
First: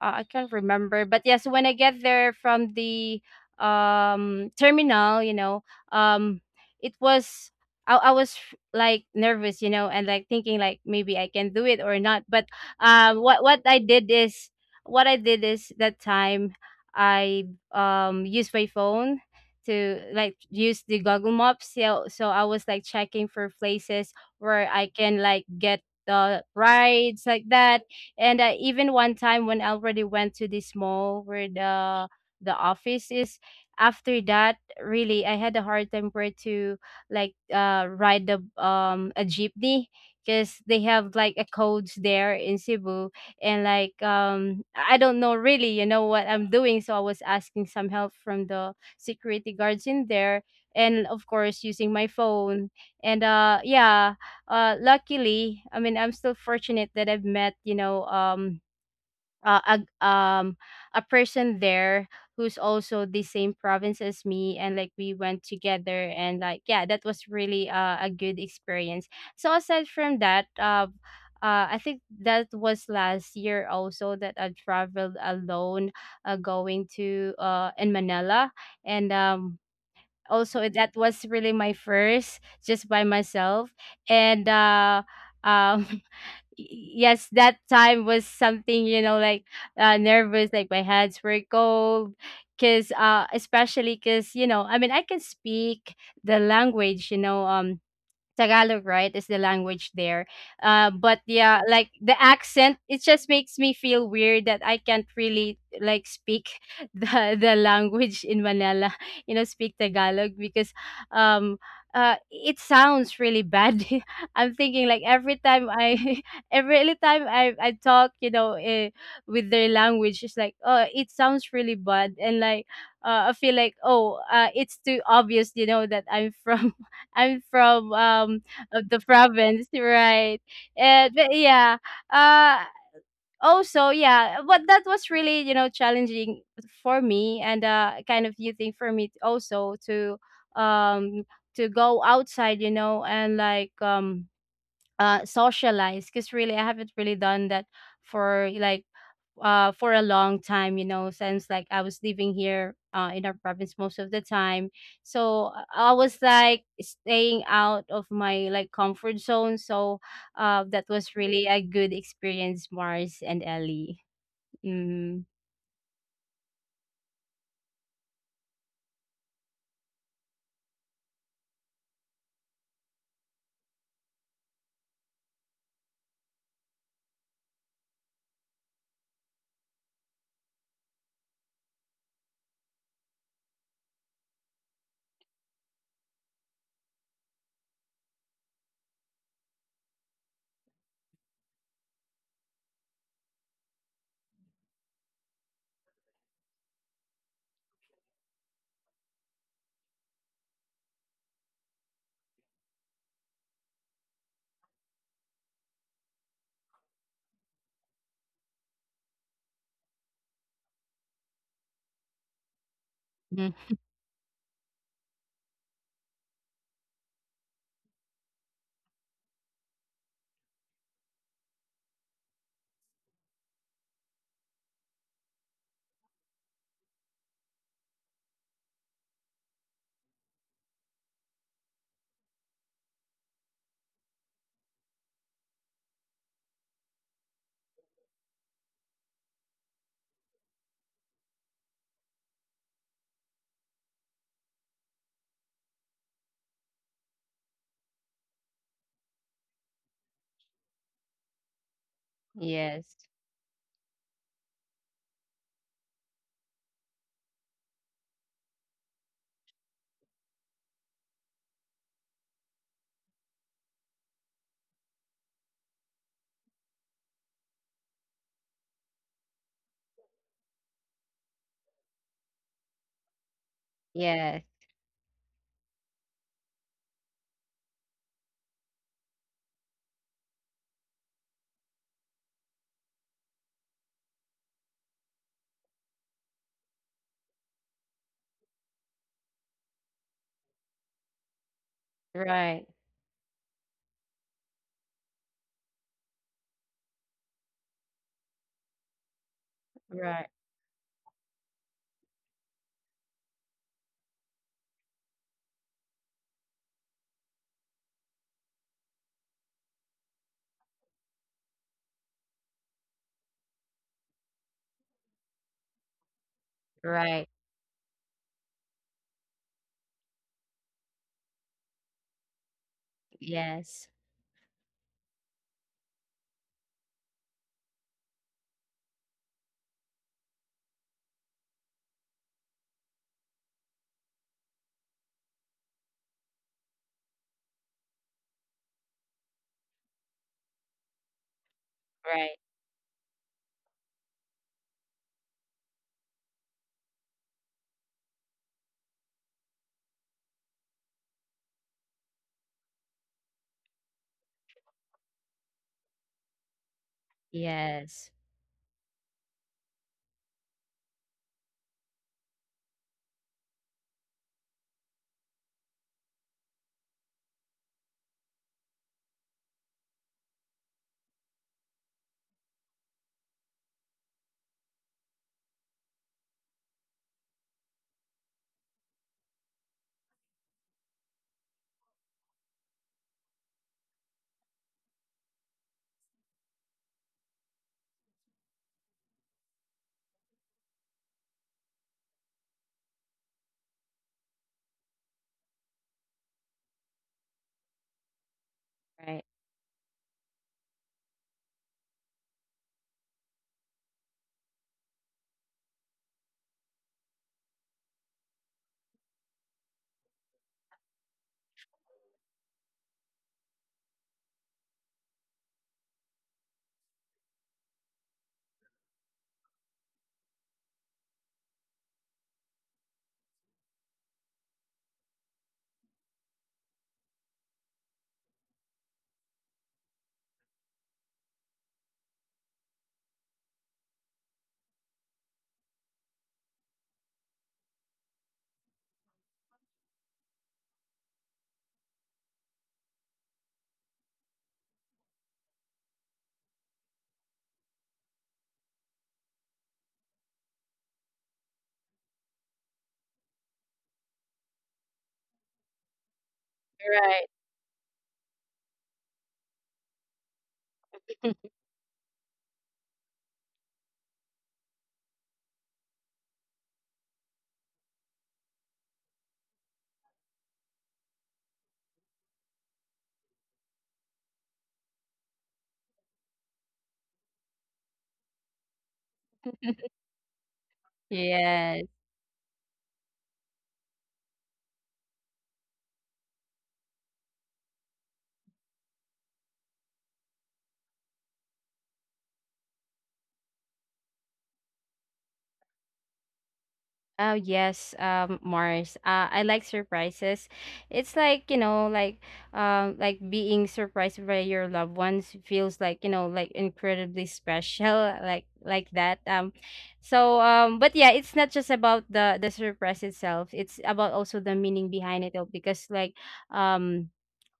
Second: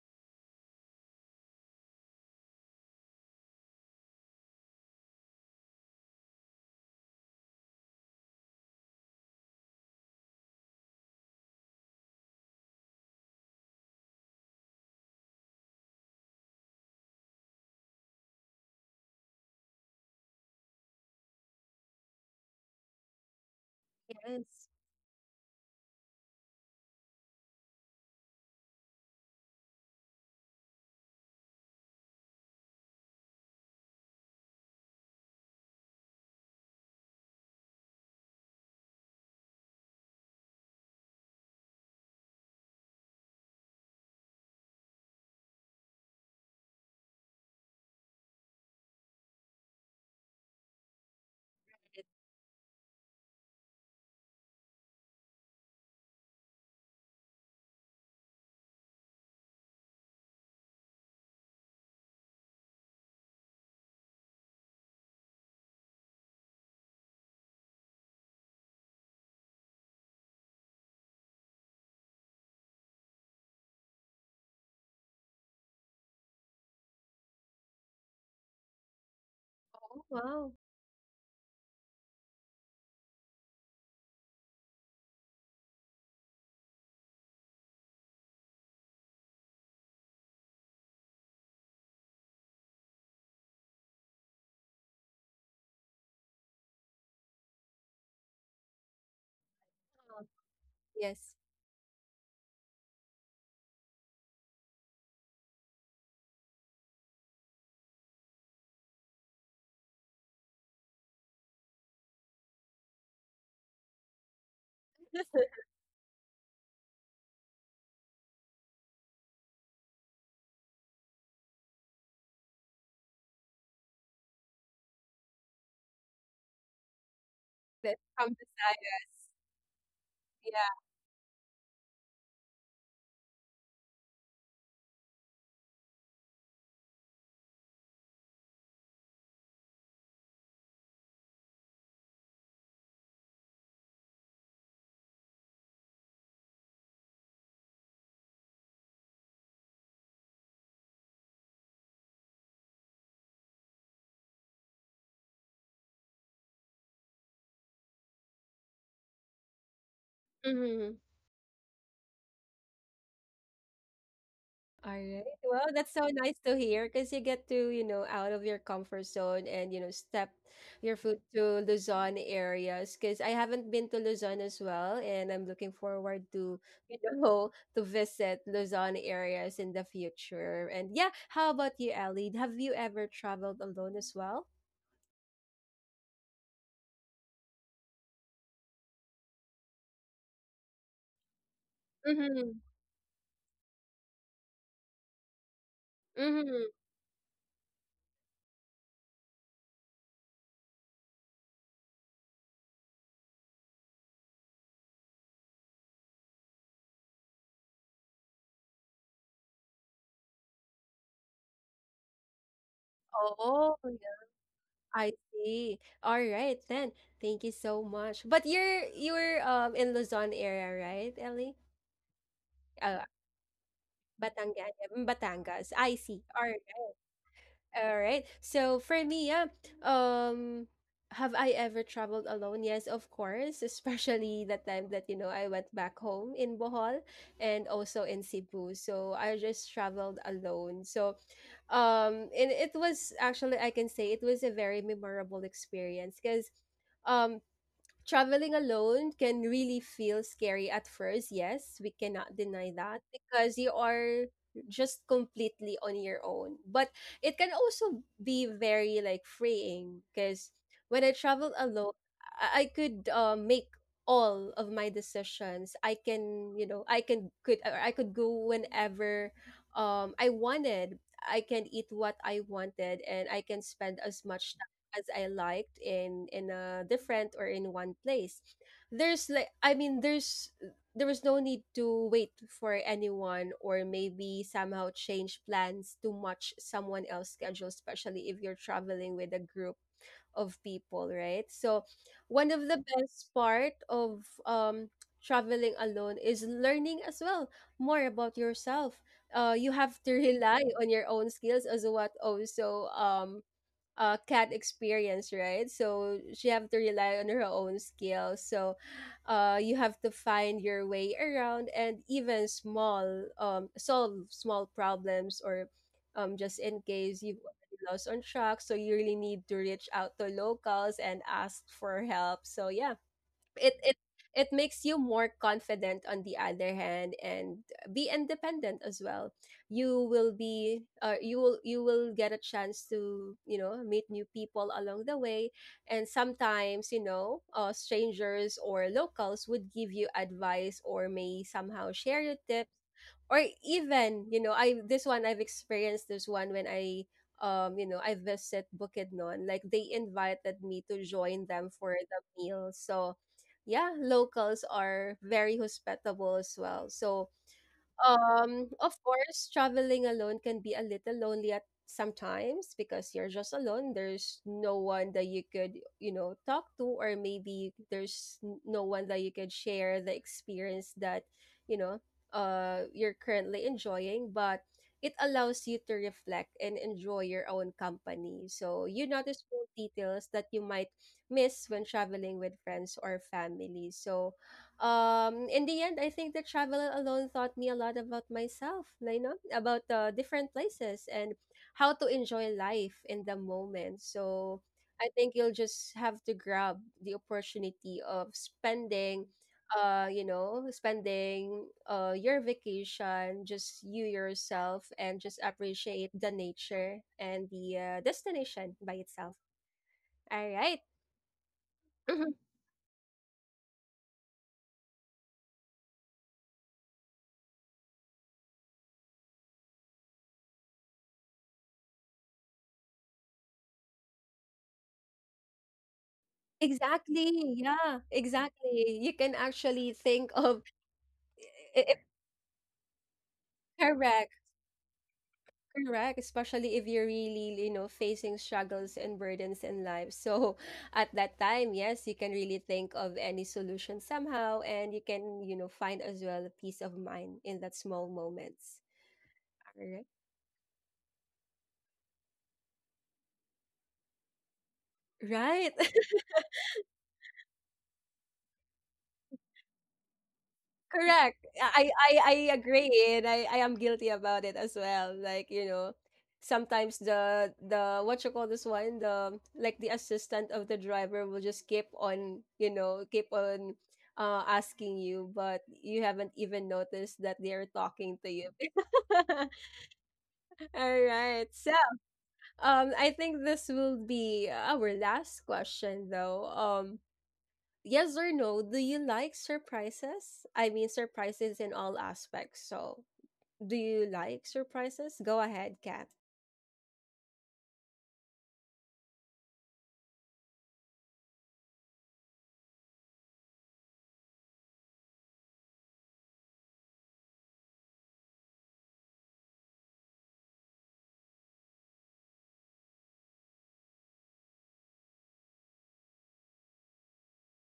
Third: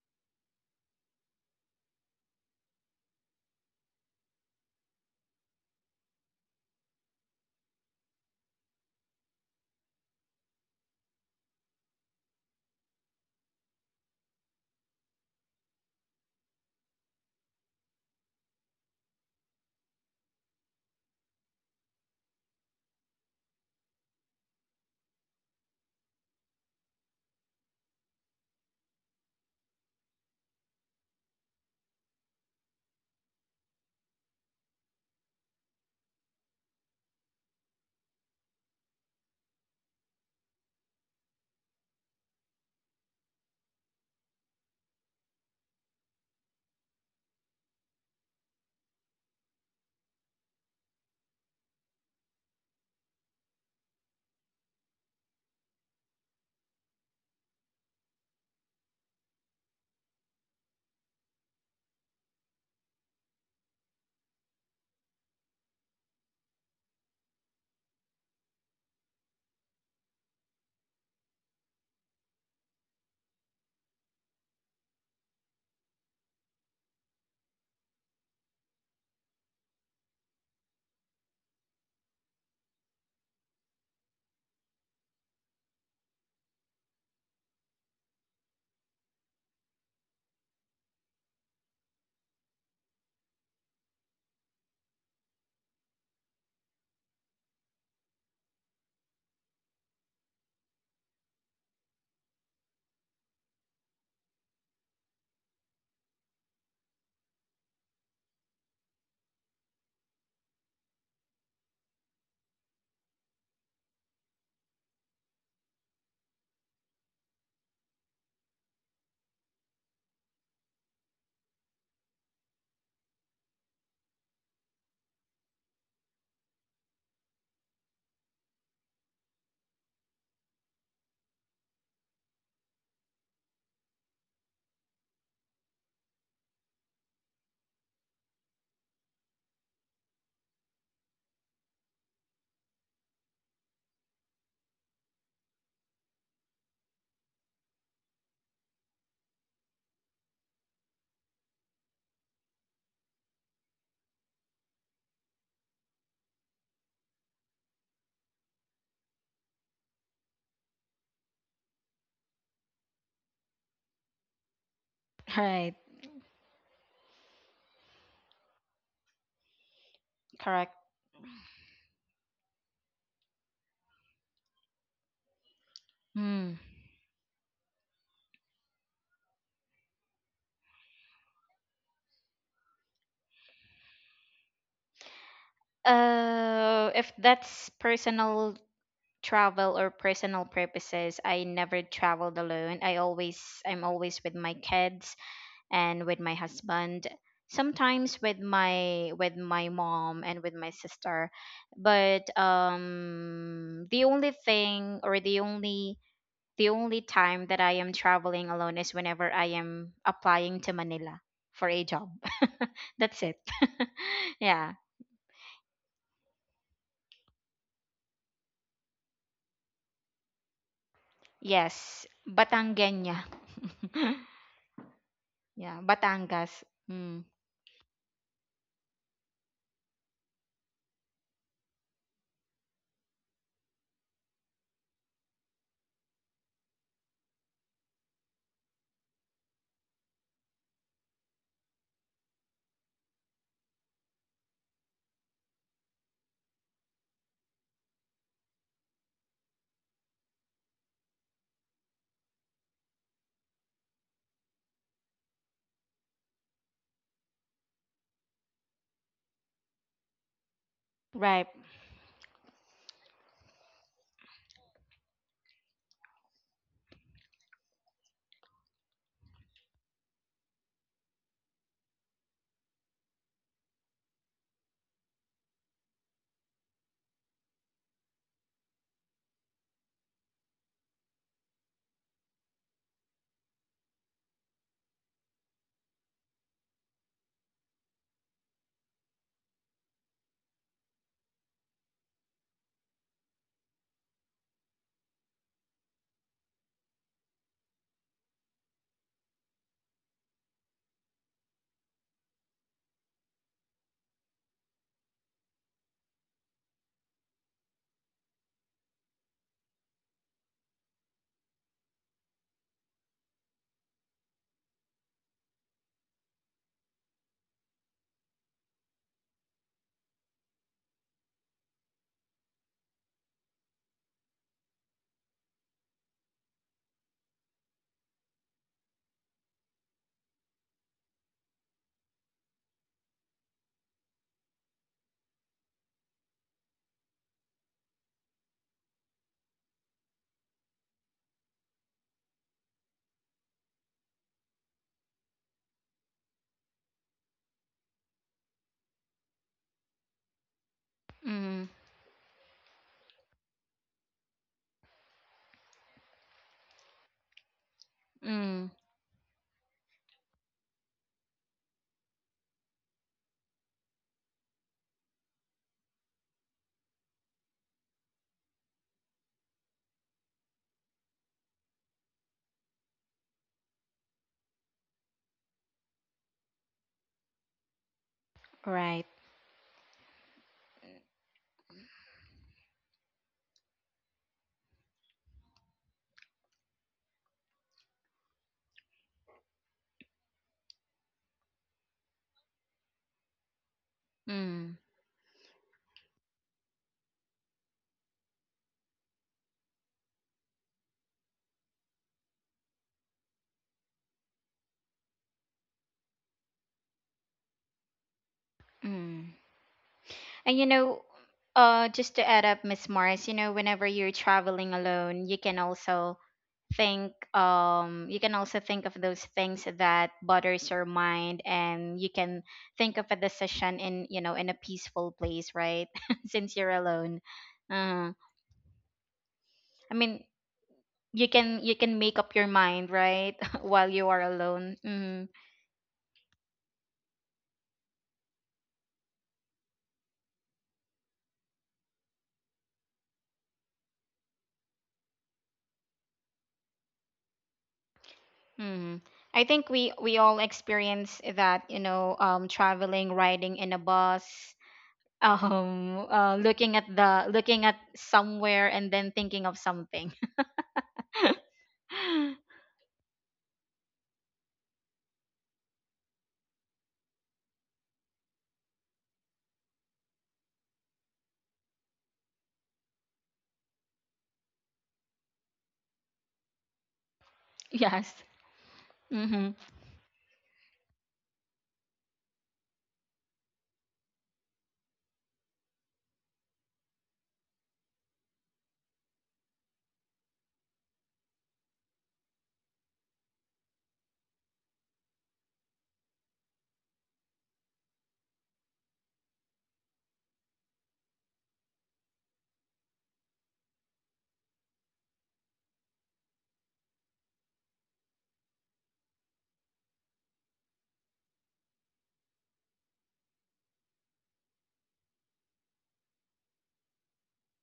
Speaker 2: I can't remember, but yes, when I get there from the terminal, you know, um, it was I was like nervous, you know, and like thinking like maybe I can do it or not. But what I did is that time I used my phone to like use the Google Maps. So, so I was like checking for places where
Speaker 1: Yes.
Speaker 2: I can like get the rides like that. And even one time when I already went to this mall where the office is, after that, really I had a hard time where to like ride the a jeepney because they have like a codes there in Cebu. And like I don't know really, you know, what I'm doing. So I was asking some help from the security guards in there, and of course using my phone. And yeah, luckily, I mean, I'm still fortunate that I've met, you know, uh, a um a person there who's also the same province as me, and like we went together. And like yeah, that was really a good experience. So aside from that, I think that was last year also that I traveled alone, going to in Manila. And
Speaker 1: Oh, wow.
Speaker 2: also that was really my first just by myself. And um [LAUGHS] yes, that time was something, you know, like nervous, like my hands were cold, because especially because you know I mean I can speak the language, you know, Tagalog, right, is the language there.
Speaker 1: Oh,
Speaker 2: But
Speaker 1: yes.
Speaker 2: yeah, like the accent, it just makes me feel weird that I can't really like speak [LAUGHS] the language in Manila, [LAUGHS] you know, speak Tagalog. Because um it sounds really bad. [LAUGHS] I'm thinking like
Speaker 1: [LAUGHS]
Speaker 2: every time I [LAUGHS] every time I talk, you know, with their language, it's like oh, it sounds really bad. And like I feel like oh, it's too obvious, you know, that I'm [LAUGHS] from
Speaker 1: That's from the side.
Speaker 2: the province, [LAUGHS] right?
Speaker 1: Yeah.
Speaker 2: And but yeah, uh, but that was really challenging for me and kind of new thing for me also um to go outside, you know, and socialize because really I haven't really done that for for a long time, you know, since I was living here in our province most of the time. So I was like staying out of my like comfort zone. So that
Speaker 1: Hmm.
Speaker 2: was really a good experience, Mars and Ellie.
Speaker 1: All
Speaker 2: Mm-hmm.
Speaker 1: right. Well,
Speaker 3: Right.
Speaker 1: that's so nice to hear, because you get to, you know, out of your comfort zone and, you know, step
Speaker 3: Correct.
Speaker 1: your foot to Luzon areas, because I haven't been to Luzon as well. And I'm looking forward
Speaker 3: Mm.
Speaker 1: to, [LAUGHS] to visit Luzon areas in the future. And yeah, how about you, Ellie? Have you ever traveled alone as well?
Speaker 3: Uh, if that's personal travel or personal purposes, I never traveled
Speaker 1: Mm-hmm.
Speaker 3: alone. I'm always with my kids and with my
Speaker 1: Mm-hmm.
Speaker 3: husband, sometimes with my mom and with my sister. But the only thing, or the only time that I am traveling alone is whenever I am applying to Manila for a job. [LAUGHS] That's it.
Speaker 1: Oh,
Speaker 3: [LAUGHS]
Speaker 1: yeah,
Speaker 3: Yeah.
Speaker 1: I see. All right then. Thank you so much. But you're in Luzon area, right, Ellie?
Speaker 3: Yes,
Speaker 1: Uh,
Speaker 3: Batangueña.
Speaker 1: Batangas,
Speaker 3: [LAUGHS]
Speaker 1: Batangas.
Speaker 3: Yeah,
Speaker 1: I see. All right.
Speaker 3: Batangas. Mm.
Speaker 1: All right. So for me, yeah, um, have I ever traveled alone? Yes, of course, especially [LAUGHS] the time that, you know, I went back home in Bohol and also in Cebu. So I just traveled alone. So, and it was actually, I can say it was a very memorable experience because um. Traveling alone can really feel scary at first. Yes, we cannot deny
Speaker 2: Yes.
Speaker 1: that, because you are just completely on your own. But it can also be very like freeing, because when I
Speaker 3: Right.
Speaker 1: travel alone, I could make all of my decisions. I can, you know, I could go whenever I wanted. I can eat what I wanted, and I can spend as
Speaker 2: Yes.
Speaker 1: much as I liked in a different or in one place. There's like, I mean, there was no need to wait for anyone, or maybe somehow change plans to match someone else's schedule, especially if you're traveling with a group of people, right? So one
Speaker 2: Right.
Speaker 1: of the best part of traveling alone is learning as well more about yourself. You have to [LAUGHS]
Speaker 2: Right.
Speaker 1: rely on your own skills, as what also, Cat experience, right? So she have to rely on her own skills. So you have to find your way around, and even small solve small problems, or just in case
Speaker 2: Right.
Speaker 1: you've already lost on track, so you really need to reach out to locals and ask for help. So yeah, it
Speaker 2: Yes.
Speaker 1: it it makes you more confident on the other hand, and be independent as well. You will be you will get a chance to, you know, meet new people along the way. And sometimes, you know, strangers or locals would give you advice, or may somehow share
Speaker 2: Right.
Speaker 1: your tips, or even, you know, I've experienced this one when I you know, I visit Bukidnon, like they invited me to join
Speaker 3: Mm.
Speaker 1: them for the meal. So yeah, locals are very hospitable as well. So,
Speaker 2: Yes.
Speaker 3: Mm.
Speaker 1: of course, traveling alone can be a little lonely at sometimes, because you're just alone. There's no one that you could, you know, talk to, or maybe there's n- no one that you could share the experience that, you know, you're currently enjoying. But it allows you to reflect and enjoy your own company. So
Speaker 3: Right.
Speaker 1: you notice small details that you might miss when traveling with friends or family. So in the end, I think the travel alone taught me a lot about myself, you know, about different places and how to enjoy life in the moment. So
Speaker 3: Mm.
Speaker 1: I think you'll just have to grab the opportunity of
Speaker 2: Right.
Speaker 1: spending you know, spending your vacation just you yourself, and just appreciate the nature and the destination by itself.
Speaker 3: Mm.
Speaker 1: All
Speaker 3: And you
Speaker 1: right.
Speaker 3: know, just to add
Speaker 1: [LAUGHS]
Speaker 3: up, Miss Morris, you know, whenever you're traveling alone, you can also think, you can also think of those things that bothers your mind, and you can think of a decision in, you know, in a peaceful place, right? [LAUGHS] Since you're alone,
Speaker 1: Exactly, yeah,
Speaker 3: uh,
Speaker 1: exactly. You can
Speaker 3: I
Speaker 1: actually
Speaker 3: mean,
Speaker 1: think of,
Speaker 3: you
Speaker 1: I
Speaker 3: can make up your mind, right, [LAUGHS]
Speaker 1: I
Speaker 3: while you are
Speaker 1: correct,
Speaker 3: alone. Mm-hmm.
Speaker 1: correct, especially if you're really, you know, facing struggles and burdens in life. So at that time, yes, you can really think of any solution somehow, and you can, you know, find as well a peace of mind in that small moments.
Speaker 3: Mm-hmm. I think
Speaker 1: All right.
Speaker 3: we all experience that, you know, traveling, riding in a bus,
Speaker 1: Right. [LAUGHS]
Speaker 3: looking at the looking at somewhere and then thinking of something.
Speaker 2: Right.
Speaker 1: Correct.
Speaker 3: [LAUGHS]
Speaker 1: I agree, and I am guilty about it as well. Like, you know, sometimes the what you call this one, the like the assistant of the driver will just keep on, you know, keep on asking you, but you haven't even noticed that they are
Speaker 3: Yes.
Speaker 1: talking to you.
Speaker 3: Mm-hmm.
Speaker 1: [LAUGHS]
Speaker 2: [LAUGHS]
Speaker 1: All right. So,
Speaker 2: yes.
Speaker 1: I think this will be our last question though. Yes or no, do you like surprises? I mean, surprises in all aspects. So, do you like surprises? Go ahead, Kat.
Speaker 2: Oh yes, Mars. I like surprises. It's like, you know, like being surprised by your loved ones feels like, you know, like incredibly special, like that. But yeah, it's not just about the surprise itself. It's about also the meaning behind it all because um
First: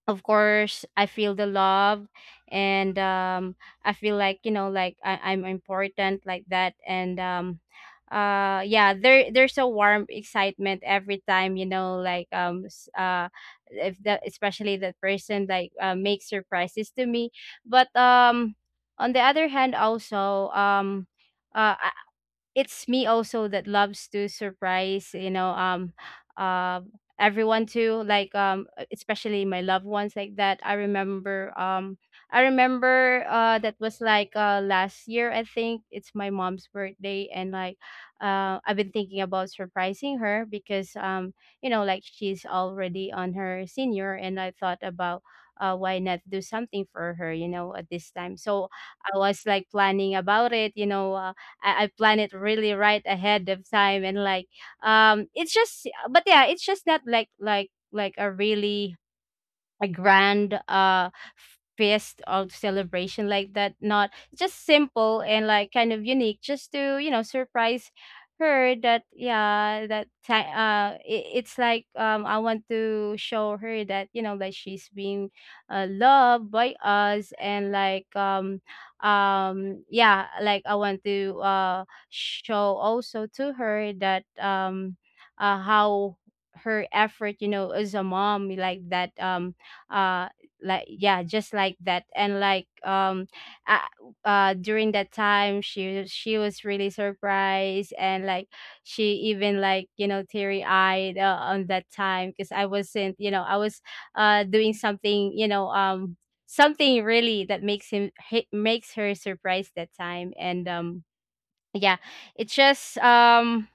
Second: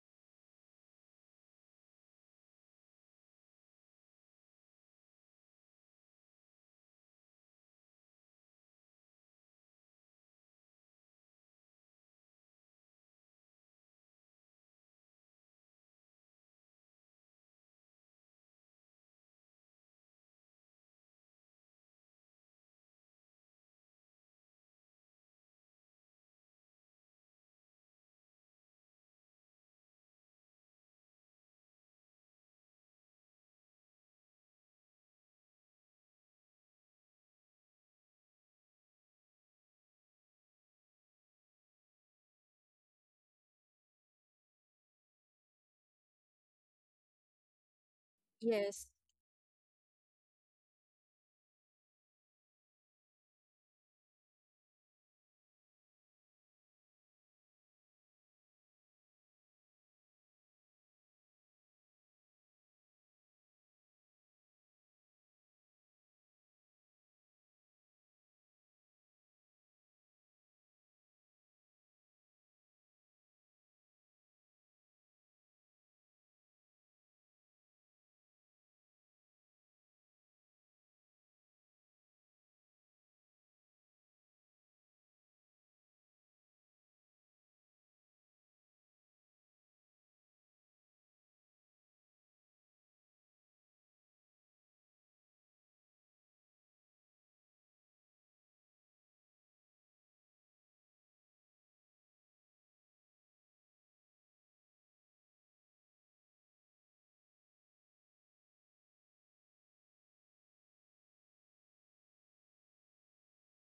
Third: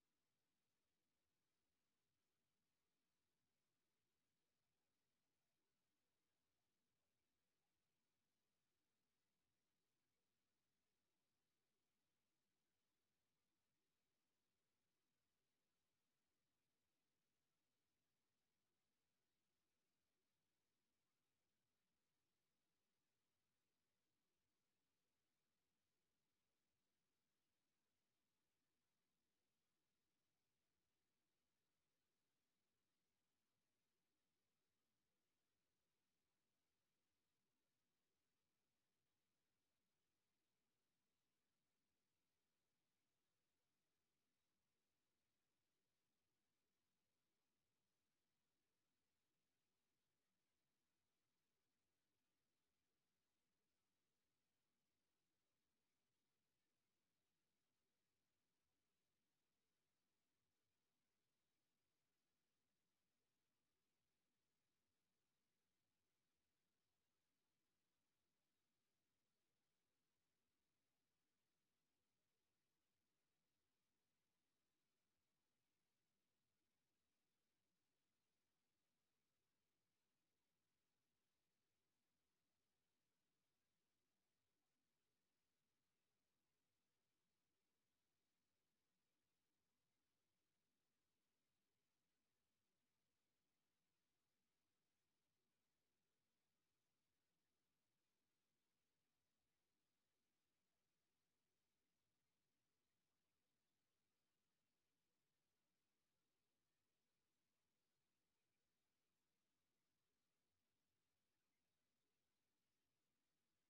Speaker 2: of course I feel the love. And I feel like, you know, like I'm important like that. And Yeah, there's a warm excitement every time, you know, if that, especially that person makes surprises to me. But On the other hand also, uh, it's me also that loves to surprise, you know, uh everyone too, especially my loved ones like that. I remember, that was last year, I think it's my mom's birthday, and I've been thinking about surprising her because, you know, like she's already on her senior, and I thought about, why not do something for her, you know, at this time. So
Speaker 1: Yes.
Speaker 2: I was like planning about it, you know, I plan it really right ahead of time. And it's just, but yeah, it's just not like a really a grand feast or celebration like that, not just simple and like kind of unique just to, you know, surprise her. That yeah that ti- It's like, I want to show her that, you know, that she's being loved by us. And like Yeah, like I want to show also to her that, how her effort, you know, as a mom like that. Uh like yeah, just like that. And like uh, During that time, she was really surprised, and like she even, like, you know, teary eyed on that time because I wasn't, you know, I was doing something, you know, something really that makes her surprised that time. And Yeah, it's just, um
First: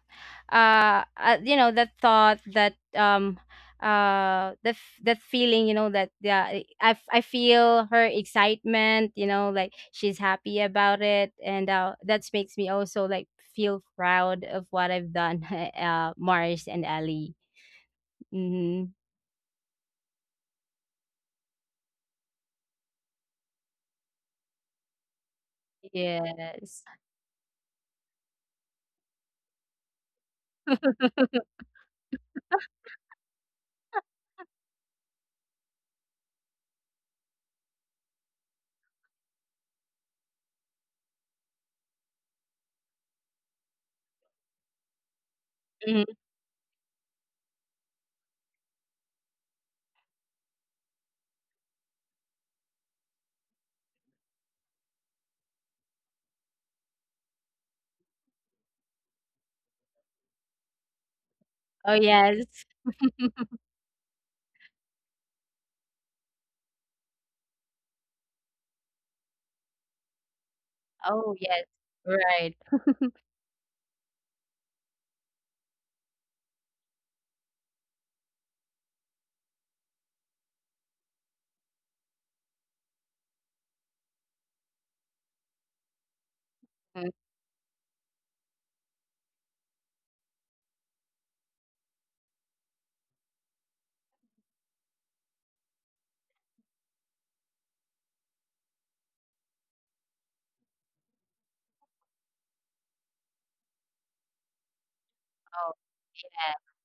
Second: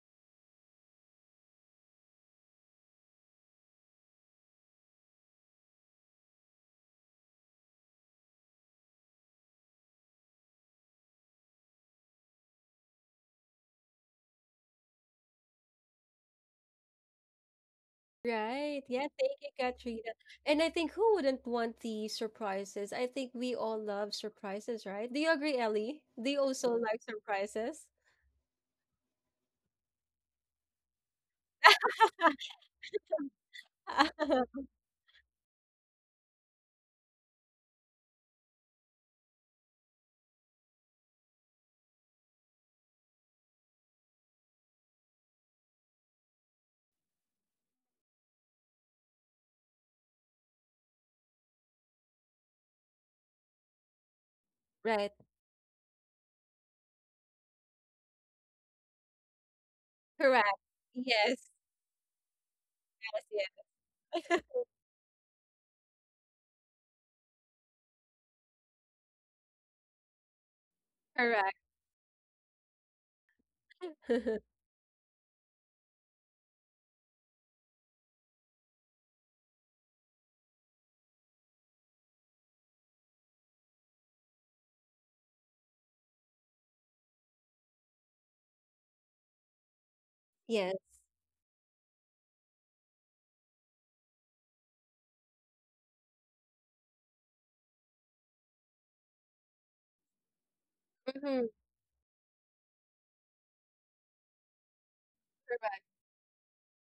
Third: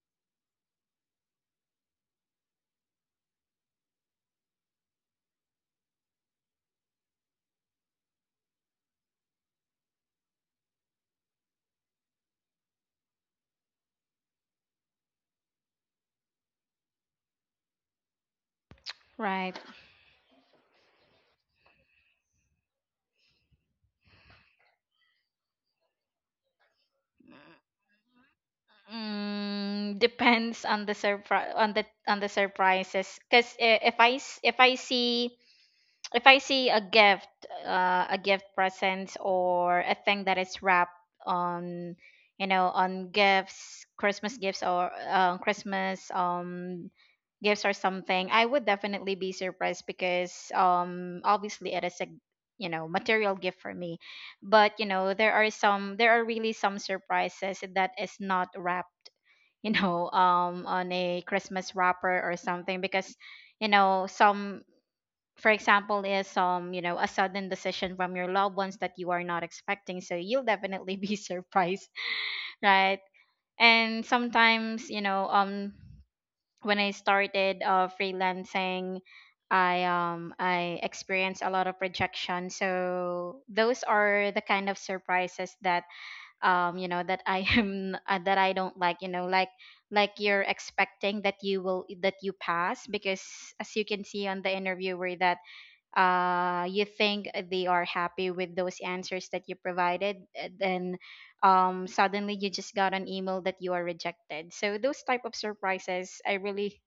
Speaker 2: uh, uh you know, that thought that, that that feeling, you know, that yeah, I feel her excitement, you know, like she's happy about it, and that makes me also like feel proud of what I've done. [LAUGHS] Mars and Ali.
Speaker 1: Right.
Speaker 2: Mm-hmm.
Speaker 1: Yeah. Thank you,
Speaker 3: Right.
Speaker 1: Katrina. And I think who wouldn't want the surprises? I think we all love surprises, right? Do you agree, Ellie? Do you also
Speaker 2: Yes.
Speaker 1: like surprises?
Speaker 3: Mm, depends on the surprise, on the surprises. Because if if
Speaker 1: [LAUGHS]
Speaker 3: I see, if I see a gift, a gift, presents, or a thing that is wrapped on, you know, on gifts, Christmas gifts, or Christmas
Speaker 2: Mhm.
Speaker 3: gifts or something, I would definitely be surprised, because obviously it is a, you know, material gift for me. But you
Speaker 1: Right.
Speaker 3: know, there are some, there are really some surprises that is not wrapped, you know,
Speaker 1: Correct.
Speaker 3: on a
Speaker 1: Yes.
Speaker 3: Christmas
Speaker 2: Oh
Speaker 3: wrapper or
Speaker 2: yes.
Speaker 3: something. Because
Speaker 1: Yes.
Speaker 3: you know,
Speaker 1: Yes.
Speaker 3: some,
Speaker 1: [LAUGHS]
Speaker 3: for example is, you know, a sudden decision from your loved ones that you are not expecting, so you'll definitely be [LAUGHS]
Speaker 2: Oh
Speaker 1: Correct.
Speaker 2: yes.
Speaker 3: surprised,
Speaker 2: Right.
Speaker 3: right? And
Speaker 1: [LAUGHS]
Speaker 3: sometimes, you know, when I started freelancing, I experienced a lot of rejection. So those are the kind of surprises that, you know,
Speaker 2: Mhm.
Speaker 3: that I [LAUGHS] am, that I don't like, you know, like you're
Speaker 1: Yes.
Speaker 3: expecting that you will that you pass, because as you can see on the interviewer, that you think they are happy with those answers that you provided, then
Speaker 1: Mhm.
Speaker 3: suddenly you just got an email that you are rejected. So those type of
Speaker 2: Oh
Speaker 3: surprises I
Speaker 2: yeah.
Speaker 3: really,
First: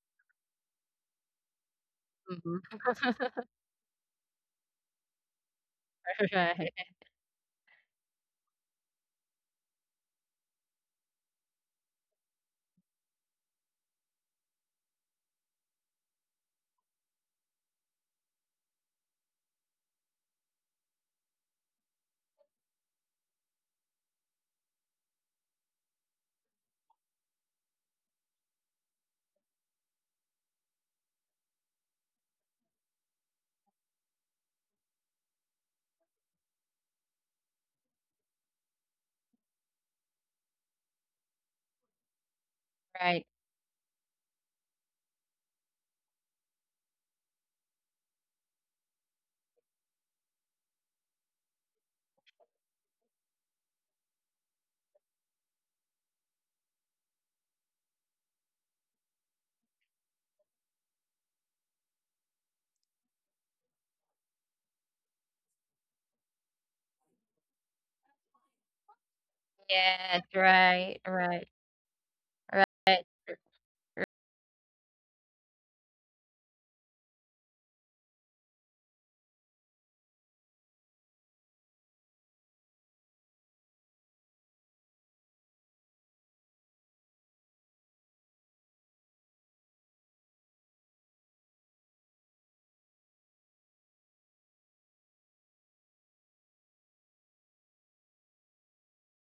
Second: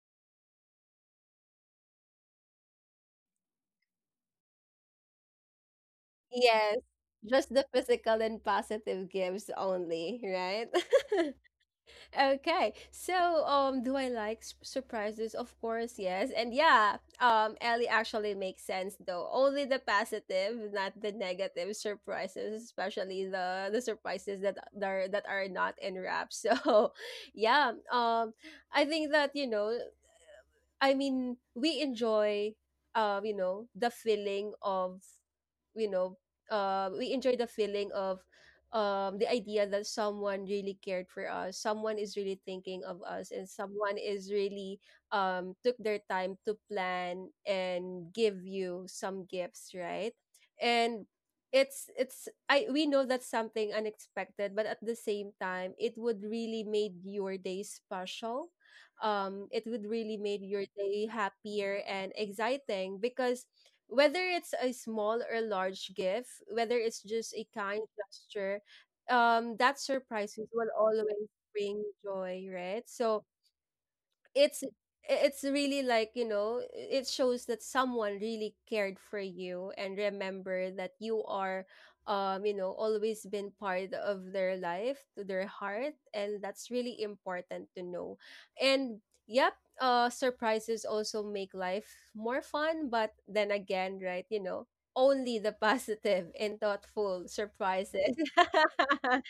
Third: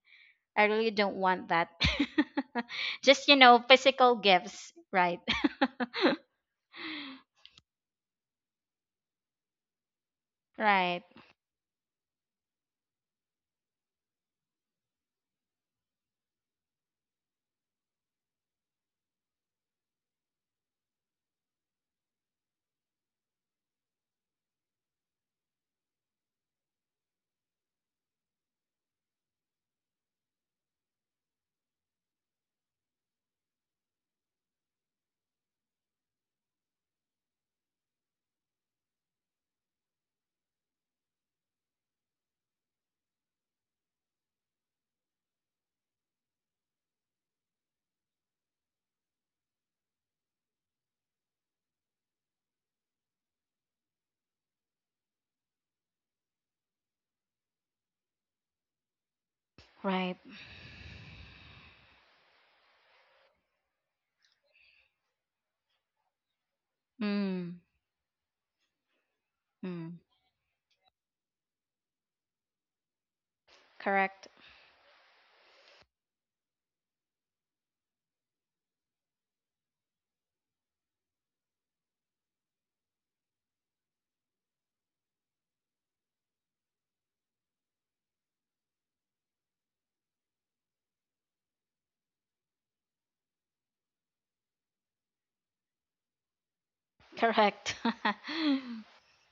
Speaker 3: I really don't want that.
Speaker 2: Mhm.
Speaker 3: [LAUGHS] Just, you know, physical gifts, right? [LAUGHS]
Speaker 1: Yes,
Speaker 2: [LAUGHS]
Speaker 1: just the physical and positive gifts only, right?
Speaker 3: Right.
Speaker 1: [LAUGHS] Okay. So, do I like s- surprises? Of course, yes. And yeah, Ellie actually makes sense though. Only the positive, not the negative surprises, especially the surprises that are not in wrap. [LAUGHS] So, yeah. I think that you know. I mean, we enjoy, you know, the feeling of, you know, we enjoy the feeling of, the idea that someone really cared for us, someone is really thinking of
Speaker 2: right.
Speaker 1: us, and someone is really, took their time to plan and give you some gifts, right? And it's I we know that's something unexpected, but at the same time, it would really made your day special. It would really
Speaker 3: Right.
Speaker 1: made your day happier and exciting, because whether it's a small or large gift, whether it's just a
Speaker 3: Mm,
Speaker 1: kind gesture, that
Speaker 3: mm.
Speaker 2: Yes,
Speaker 1: surprises will
Speaker 2: right,
Speaker 1: always
Speaker 2: right,
Speaker 1: bring joy, right?
Speaker 2: right,
Speaker 1: So
Speaker 3: Correct.
Speaker 1: it's it's really, like, you know, it shows that someone really cared for you, and remember that you are you know always been part of their life to their heart, and that's really important to know. And yep, surprises also make life more fun, but then again, right, you know, only the [LAUGHS] positive and thoughtful
Speaker 3: Correct. [LAUGHS]
Speaker 1: surprises. [LAUGHS]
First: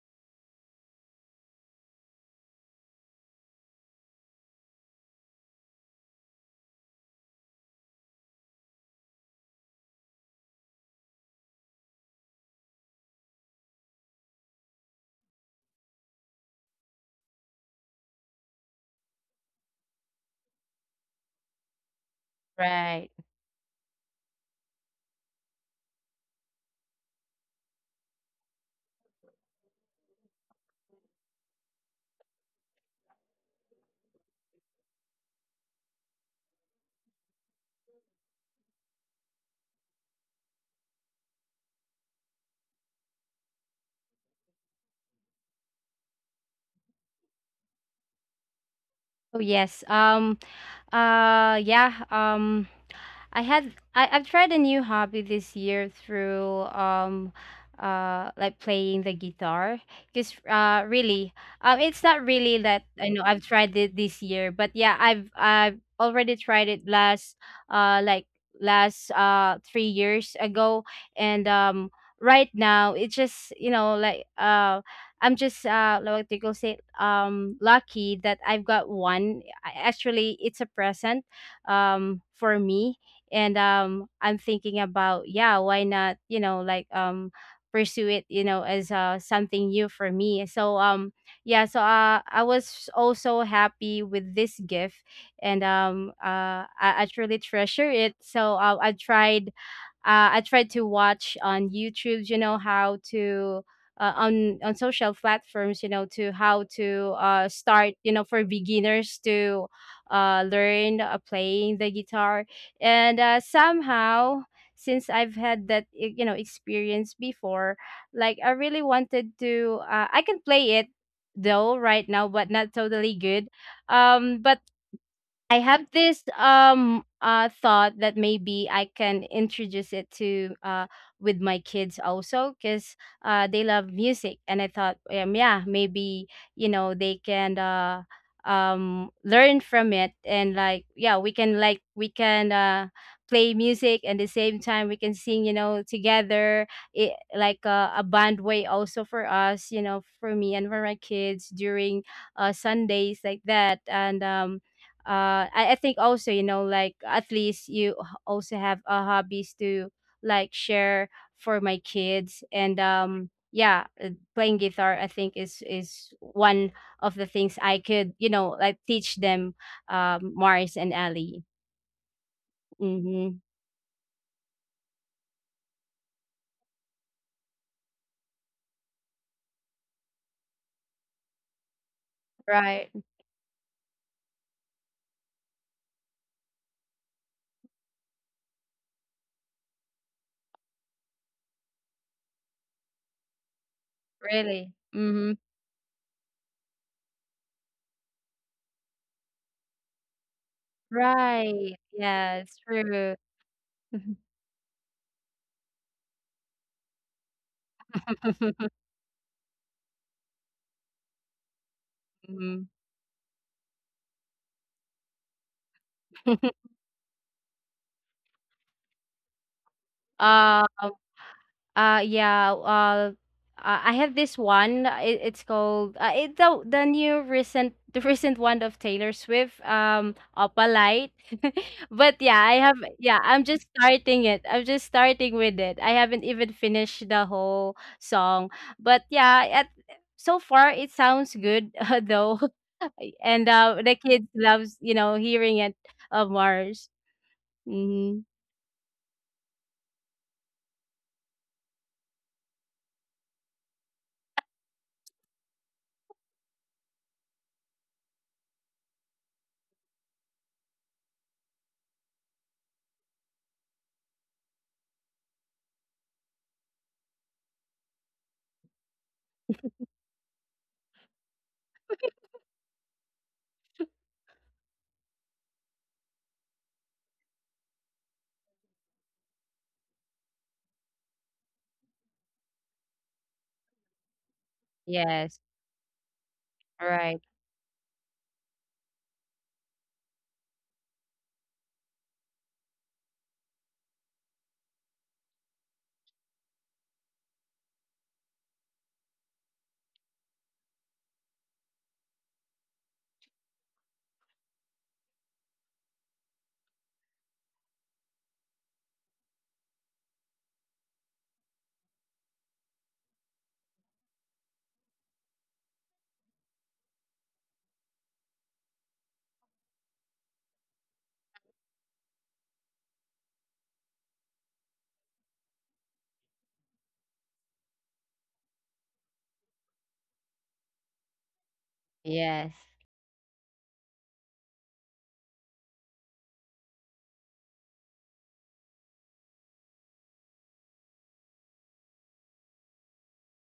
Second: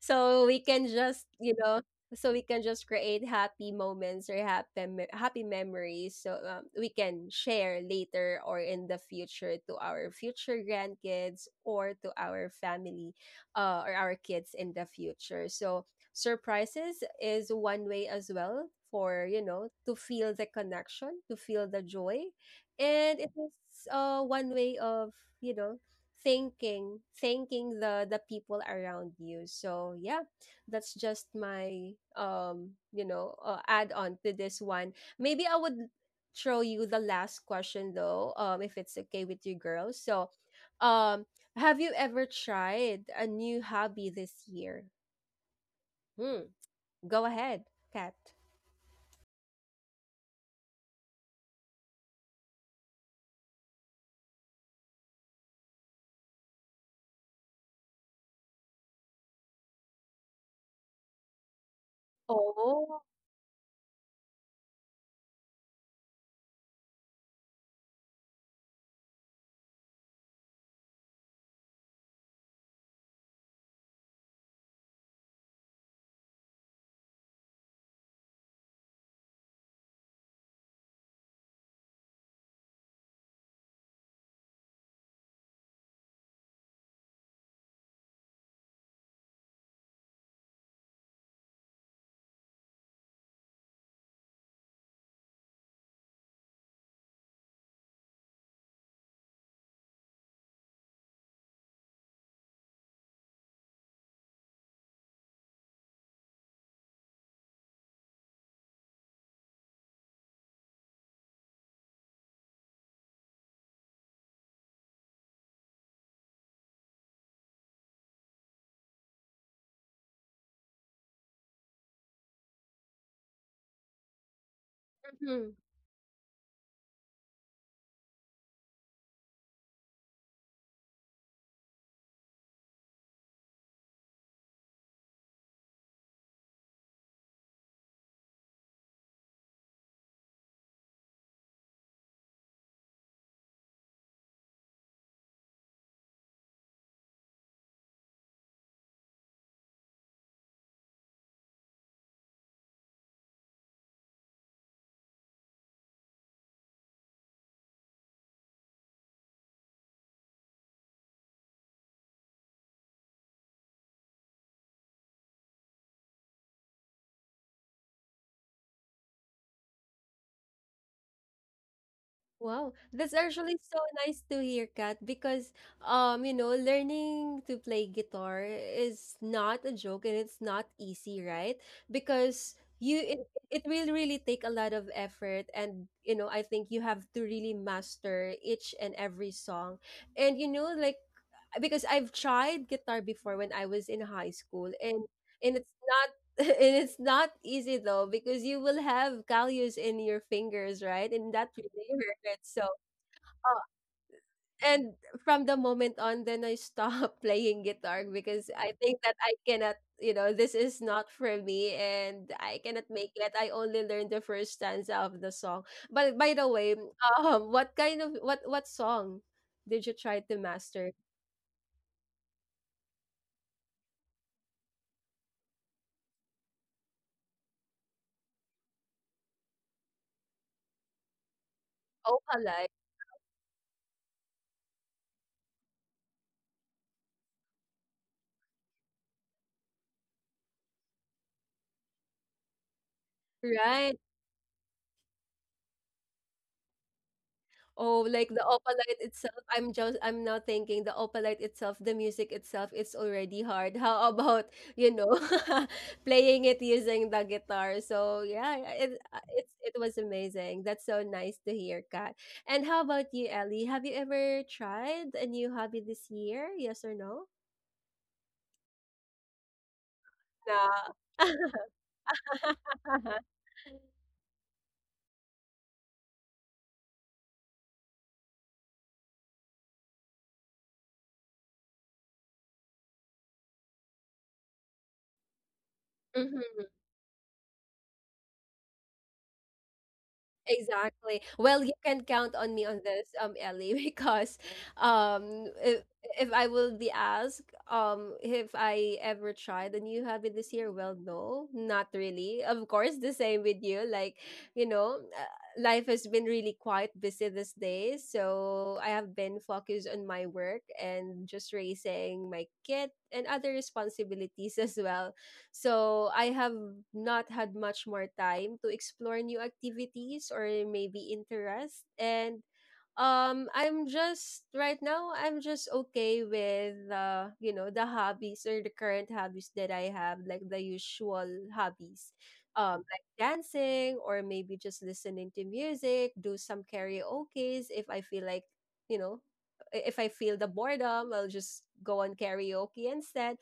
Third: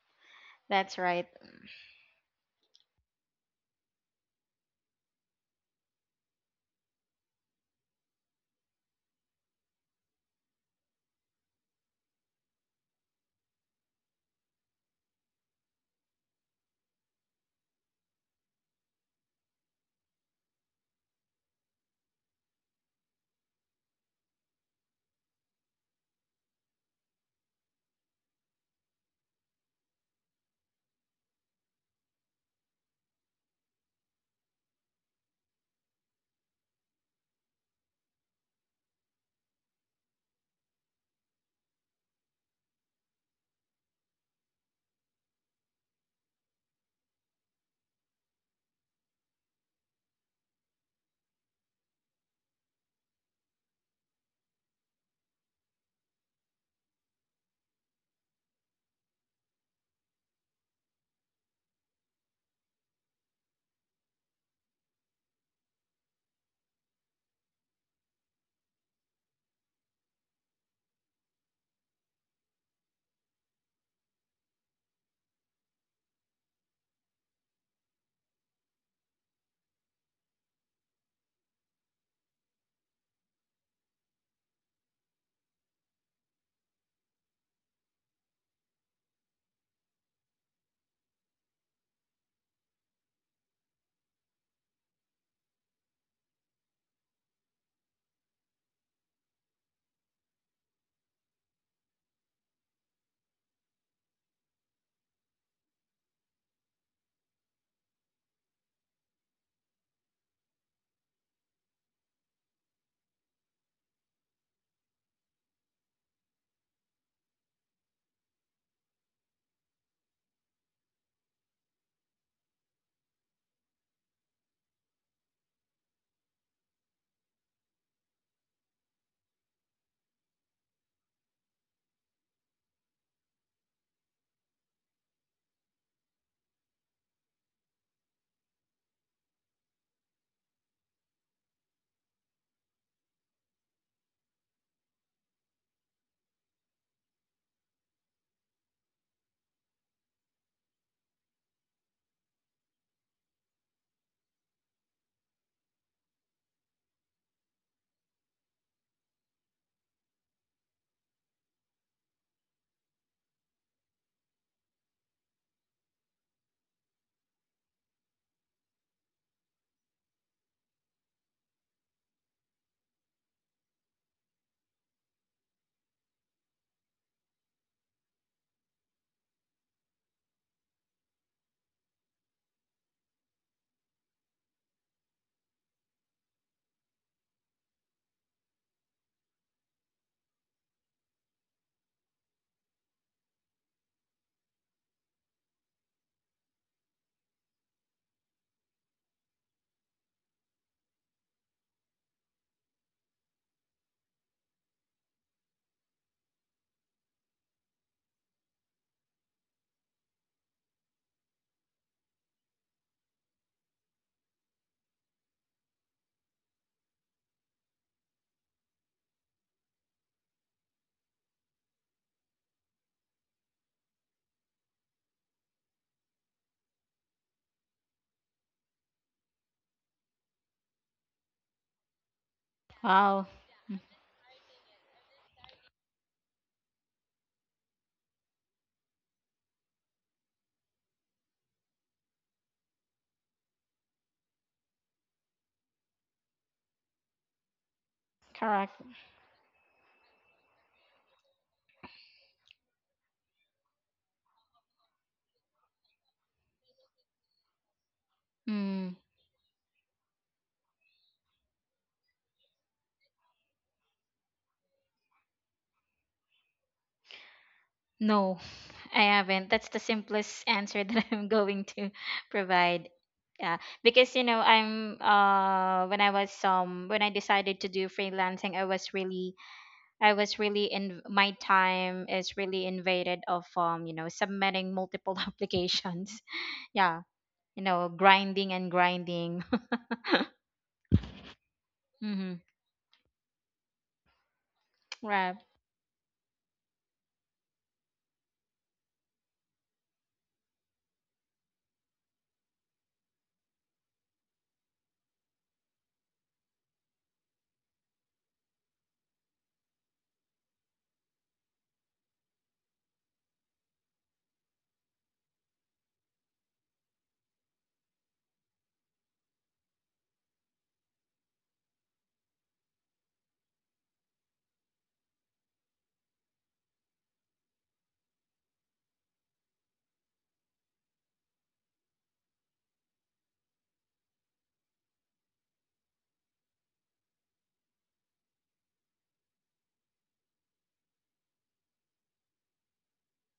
Speaker 1: so we can
Speaker 3: That's
Speaker 1: just
Speaker 3: right.
Speaker 1: you know so we can just create happy moments, or happy me- happy memories, so we can share later or in the future to our future grandkids, or to our family, or our kids in the future. So surprises is one way as well for, you know, to feel the connection, to feel the joy,
Speaker 2: right.
Speaker 1: and it is one way of, you know, thanking, thanking the people around you. So yeah, that's just my you know, add on to this one. Maybe I would throw you the last question though, if it's okay with you girls. So um have you ever tried a new hobby this year? Hmm. Go ahead, Kat.
Speaker 2: Oh yes. Yeah. I've tried a new hobby this year through, like playing the guitar, because really, it's not really that
Speaker 1: Oh.
Speaker 2: I know I've tried it this year, but yeah, I've already tried it last, uh like last 3 years ago. And Right now it's just, you know, I'm just like what they go say, lucky that I've got one. Actually it's a present for me. And I'm thinking about, yeah, why not, you know, pursue it, you know, as something new for me. Yeah, so I was also happy with this gift. I truly treasure it. So I tried to watch on YouTube, you know, how to, on social platforms, you know, to how to start, you know, for beginners to learn playing the guitar. And somehow, since I've had that you know, experience before, like I really wanted to, I can play it, though right now but not totally good. But I have this thought that maybe I can introduce it to with my kids also, because they love music. And I thought, yeah, maybe, you know, they can learn from it, and like yeah, we can play music, and the same time we can sing, you know, together, it like a band way also for us, you know, for me and for my kids during Sundays like that. And I think also, you know, like at least you also have hobbies to like share for my kids. And Yeah, playing guitar, I think, is one of the things I could, you know, like teach them. Mars and Ellie.
Speaker 1: Wow, that's
Speaker 2: Mm-hmm.
Speaker 1: actually so nice to hear, Kat, because you know, learning to play guitar is not a joke, and it's not easy, right? Because
Speaker 2: Right.
Speaker 1: it will really take a lot of effort, and you know, I think you have to really master each and every song. And you know, like, because I've tried guitar before when I was in high school,
Speaker 2: Really.
Speaker 1: and
Speaker 2: Mm-hmm.
Speaker 1: it's not [LAUGHS] and it's not easy though, because you will have calluses in your fingers, right? And that
Speaker 2: Right.
Speaker 1: really
Speaker 2: Yeah,
Speaker 1: hurts.
Speaker 2: it's
Speaker 1: So
Speaker 2: true.
Speaker 1: oh,
Speaker 2: [LAUGHS]
Speaker 1: and from the moment on then I stopped [LAUGHS] playing guitar, because
Speaker 2: Mhm.
Speaker 1: I think that I cannot, you know, this is not for me and I
Speaker 2: [LAUGHS]
Speaker 1: cannot make it. I only learned the first stanza of the song. But by the way, what kind of, what song did you try to
Speaker 2: Uh,
Speaker 1: master?
Speaker 2: Yeah. I have this one. It's called, the new recent [LAUGHS] the recent one of Taylor Swift. Opalite. [LAUGHS] but
Speaker 1: Oh,
Speaker 2: yeah, I
Speaker 1: Palay.
Speaker 2: have yeah.
Speaker 3: Wow.
Speaker 2: I'm just
Speaker 3: Mm.
Speaker 2: starting it. I'm just starting with it. I haven't even finished the whole song. But yeah, at so far it sounds good, [LAUGHS] though, [LAUGHS] and
Speaker 1: Right.
Speaker 2: the kids loves, you know, hearing it, of Mars.
Speaker 1: Oh,
Speaker 2: Mm-hmm.
Speaker 1: like the
Speaker 3: Correct.
Speaker 1: opalite itself, I'm now thinking the opalite itself, the music itself, it's already hard. How about, you know, [LAUGHS] playing it using the guitar? So yeah,
Speaker 3: Mm,
Speaker 1: it, it was amazing. That's so nice to hear, Kat. And how about you, Ellie? Have you ever tried a new hobby this year? Yes or no?
Speaker 3: no. I haven't. That's the simplest answer
Speaker 1: No.
Speaker 3: that [LAUGHS] I'm going to [LAUGHS] provide. Yeah, because you know, I'm when I was, when I decided to do freelancing, I was really in, my time is really invaded of, you know, submitting multiple [LAUGHS]
Speaker 2: Yes.
Speaker 3: applications.
Speaker 1: [LAUGHS]
Speaker 3: Yeah,
Speaker 2: Right.
Speaker 3: you know, grinding and grinding.
Speaker 1: Exactly. Well, you can
Speaker 3: [LAUGHS]
Speaker 1: count
Speaker 3: Mm-hmm.
Speaker 1: on me on this, Ellie, [LAUGHS] because
Speaker 3: Right.
Speaker 1: um if, if I will be asked if I ever tried a new hobby this year, well, no, not really. Of course, the same with you. Like, you know, uh, life has been really quite busy these days, so I have been focused on my work, and just raising my kid and other responsibilities [LAUGHS] as well. So I have not had much more time to explore new activities or maybe interests. And I'm just right now, I'm just okay with, you know, the hobbies or the current hobbies that I have, like the usual hobbies,
Speaker 2: Yes.
Speaker 1: like dancing, or maybe just listening to music, do some karaoke's if I feel like, you know, I- if I feel the boredom, I'll just go on karaoke instead.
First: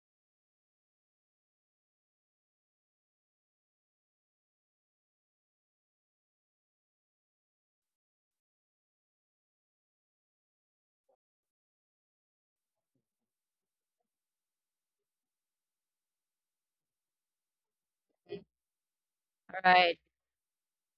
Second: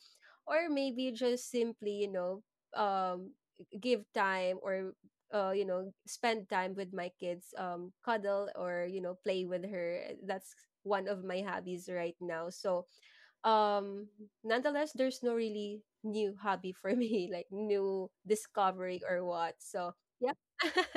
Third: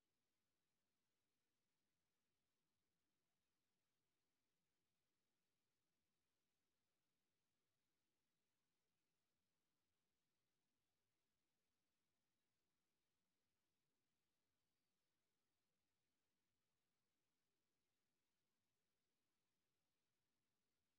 Speaker 1: Or maybe just simply, you know, um give time, or you know, spend time with my kids, cuddle, or, you know, play with her. That's one of my hobbies right now. So um nonetheless, there's no really new hobby for me, [LAUGHS] like new discovery or what. So
Speaker 2: Right.
Speaker 1: yeah, [LAUGHS]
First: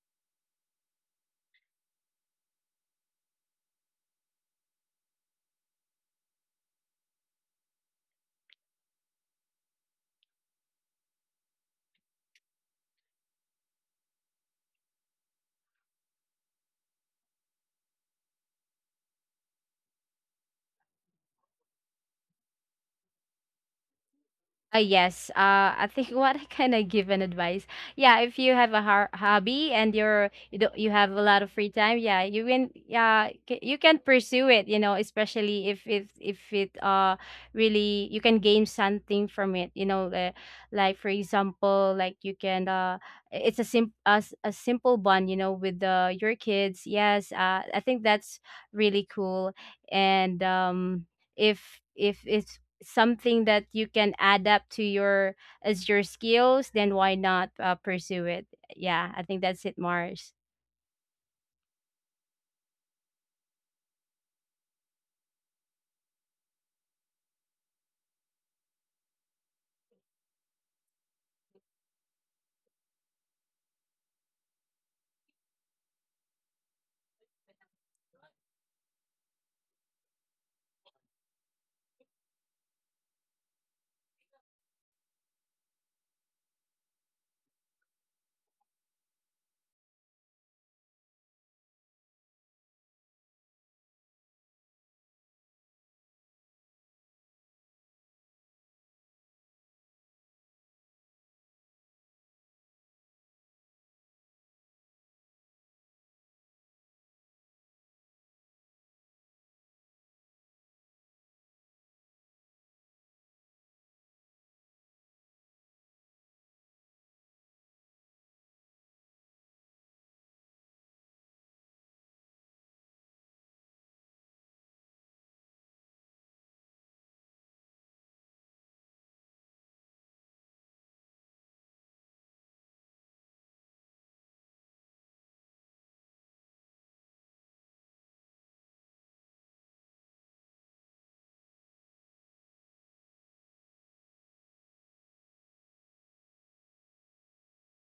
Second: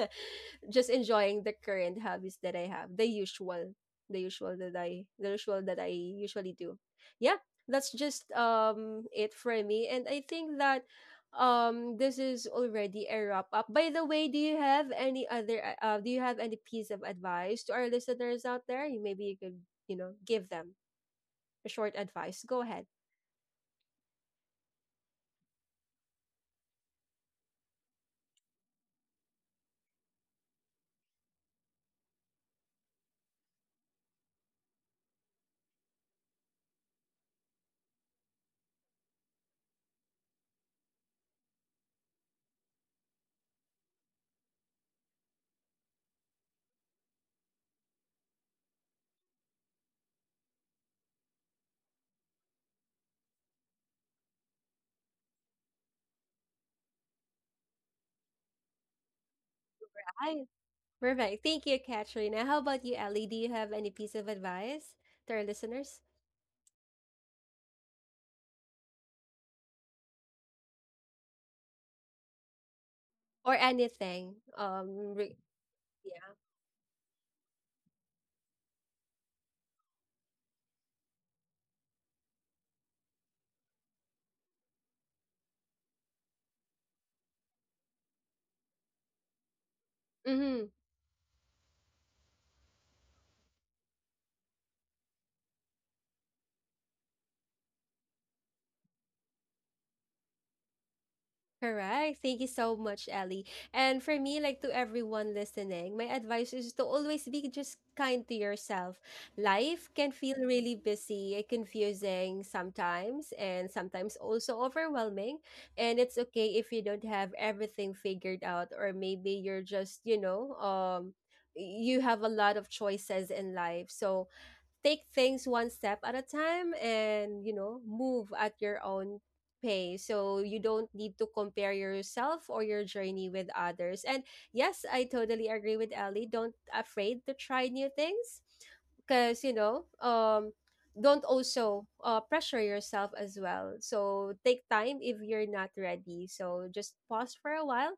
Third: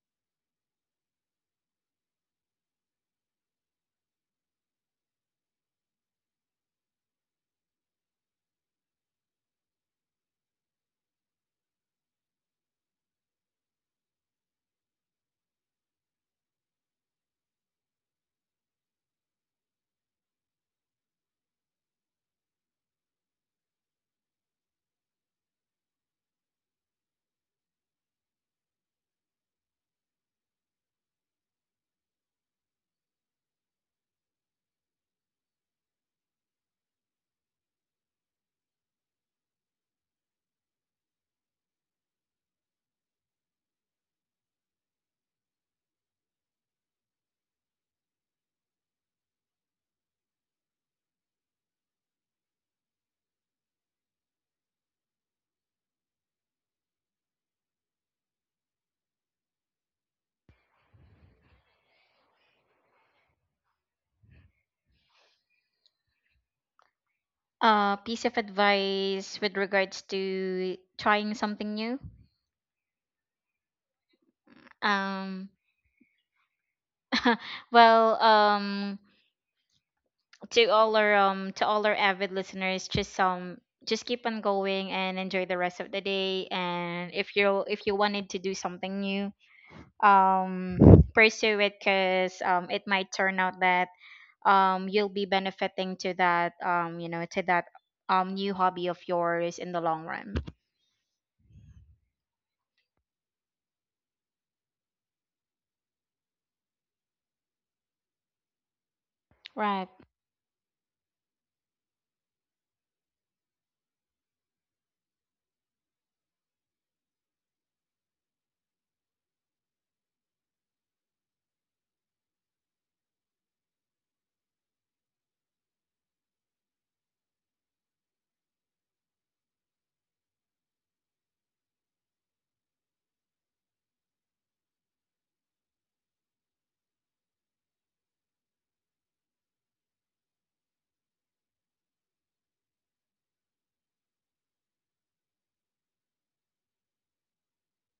Speaker 1: just enjoying the current hobbies that I have, the usual, the usual that I usually do. Yeah, that's just it for me, and I think that this is already a wrap up. By the way, do you have any other, do you have any piece of advice to our listeners out there? You- maybe you could, you know, give them a short advice. Go ahead.
Speaker 2: Yes. I think, [LAUGHS] what I can, I give an advice? Yeah, if you have a har hobby and you're you don't, you have a lot of free time, yeah, you can, yeah, you can pursue it. You know, especially if it really, you can gain something from it. You know, the, like for example, like you can it's a a simple bond. You know, with your kids. Yes. I think that's really cool. And if it's something that you can add up to your as your skills, then why not pursue it? Yeah, I think that's it, Mars.
Speaker 1: I perfect. Thank you, Katrina. How about you, Ellie? Do you have any piece of advice to our listeners
Speaker 3: Piece of advice with regards to trying something new.
Speaker 1: or anything? Re-
Speaker 3: Um,
Speaker 1: yeah.
Speaker 3: [LAUGHS] well, to all our, to all our avid listeners, just, just keep on going and enjoy the rest of the day. And if you, if you wanted to do something new,
Speaker 1: Mm-hmm.
Speaker 3: um pursue it, because it might turn out that you'll be benefiting to that, you know, to that, new hobby of yours in the long run.
Speaker 1: Correct. Thank you so much, Ellie. And for me, like to everyone listening, my advice is to always be just kind to yourself.
Speaker 3: Right.
Speaker 1: Life can feel really busy, eh, confusing sometimes, and sometimes also overwhelming. And it's okay if you don't have everything figured out, or maybe you're just, you have a lot of choices in life. So take things one step at a time, and you know, move at your own pace, so you don't need to compare yourself or your journey with others. And yes, I totally agree with Ellie, don't afraid to try new things, because, don't also, pressure yourself as well. So take time if you're not ready, so just pause for a while,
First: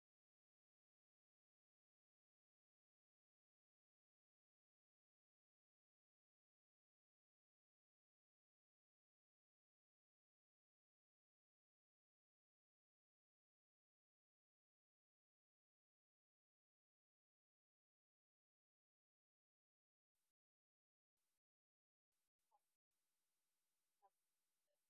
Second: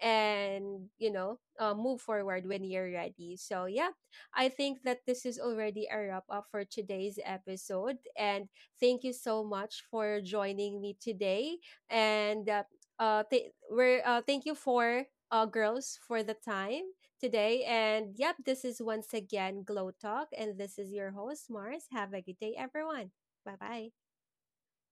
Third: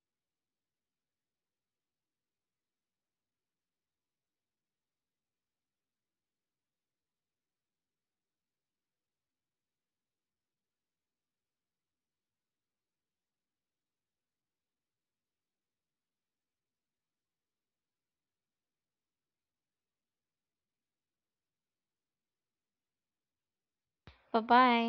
Speaker 1: and you know, move forward when you're ready. So yeah, I think that this is already a wrap up for today's episode. And thank you so much for joining me today. And th- we're thank you for girls for the time today. And yep, this is once again Glow Talk, and this is your host Mars. Have a good day, everyone. Bye bye.
Speaker 3: Bye bye.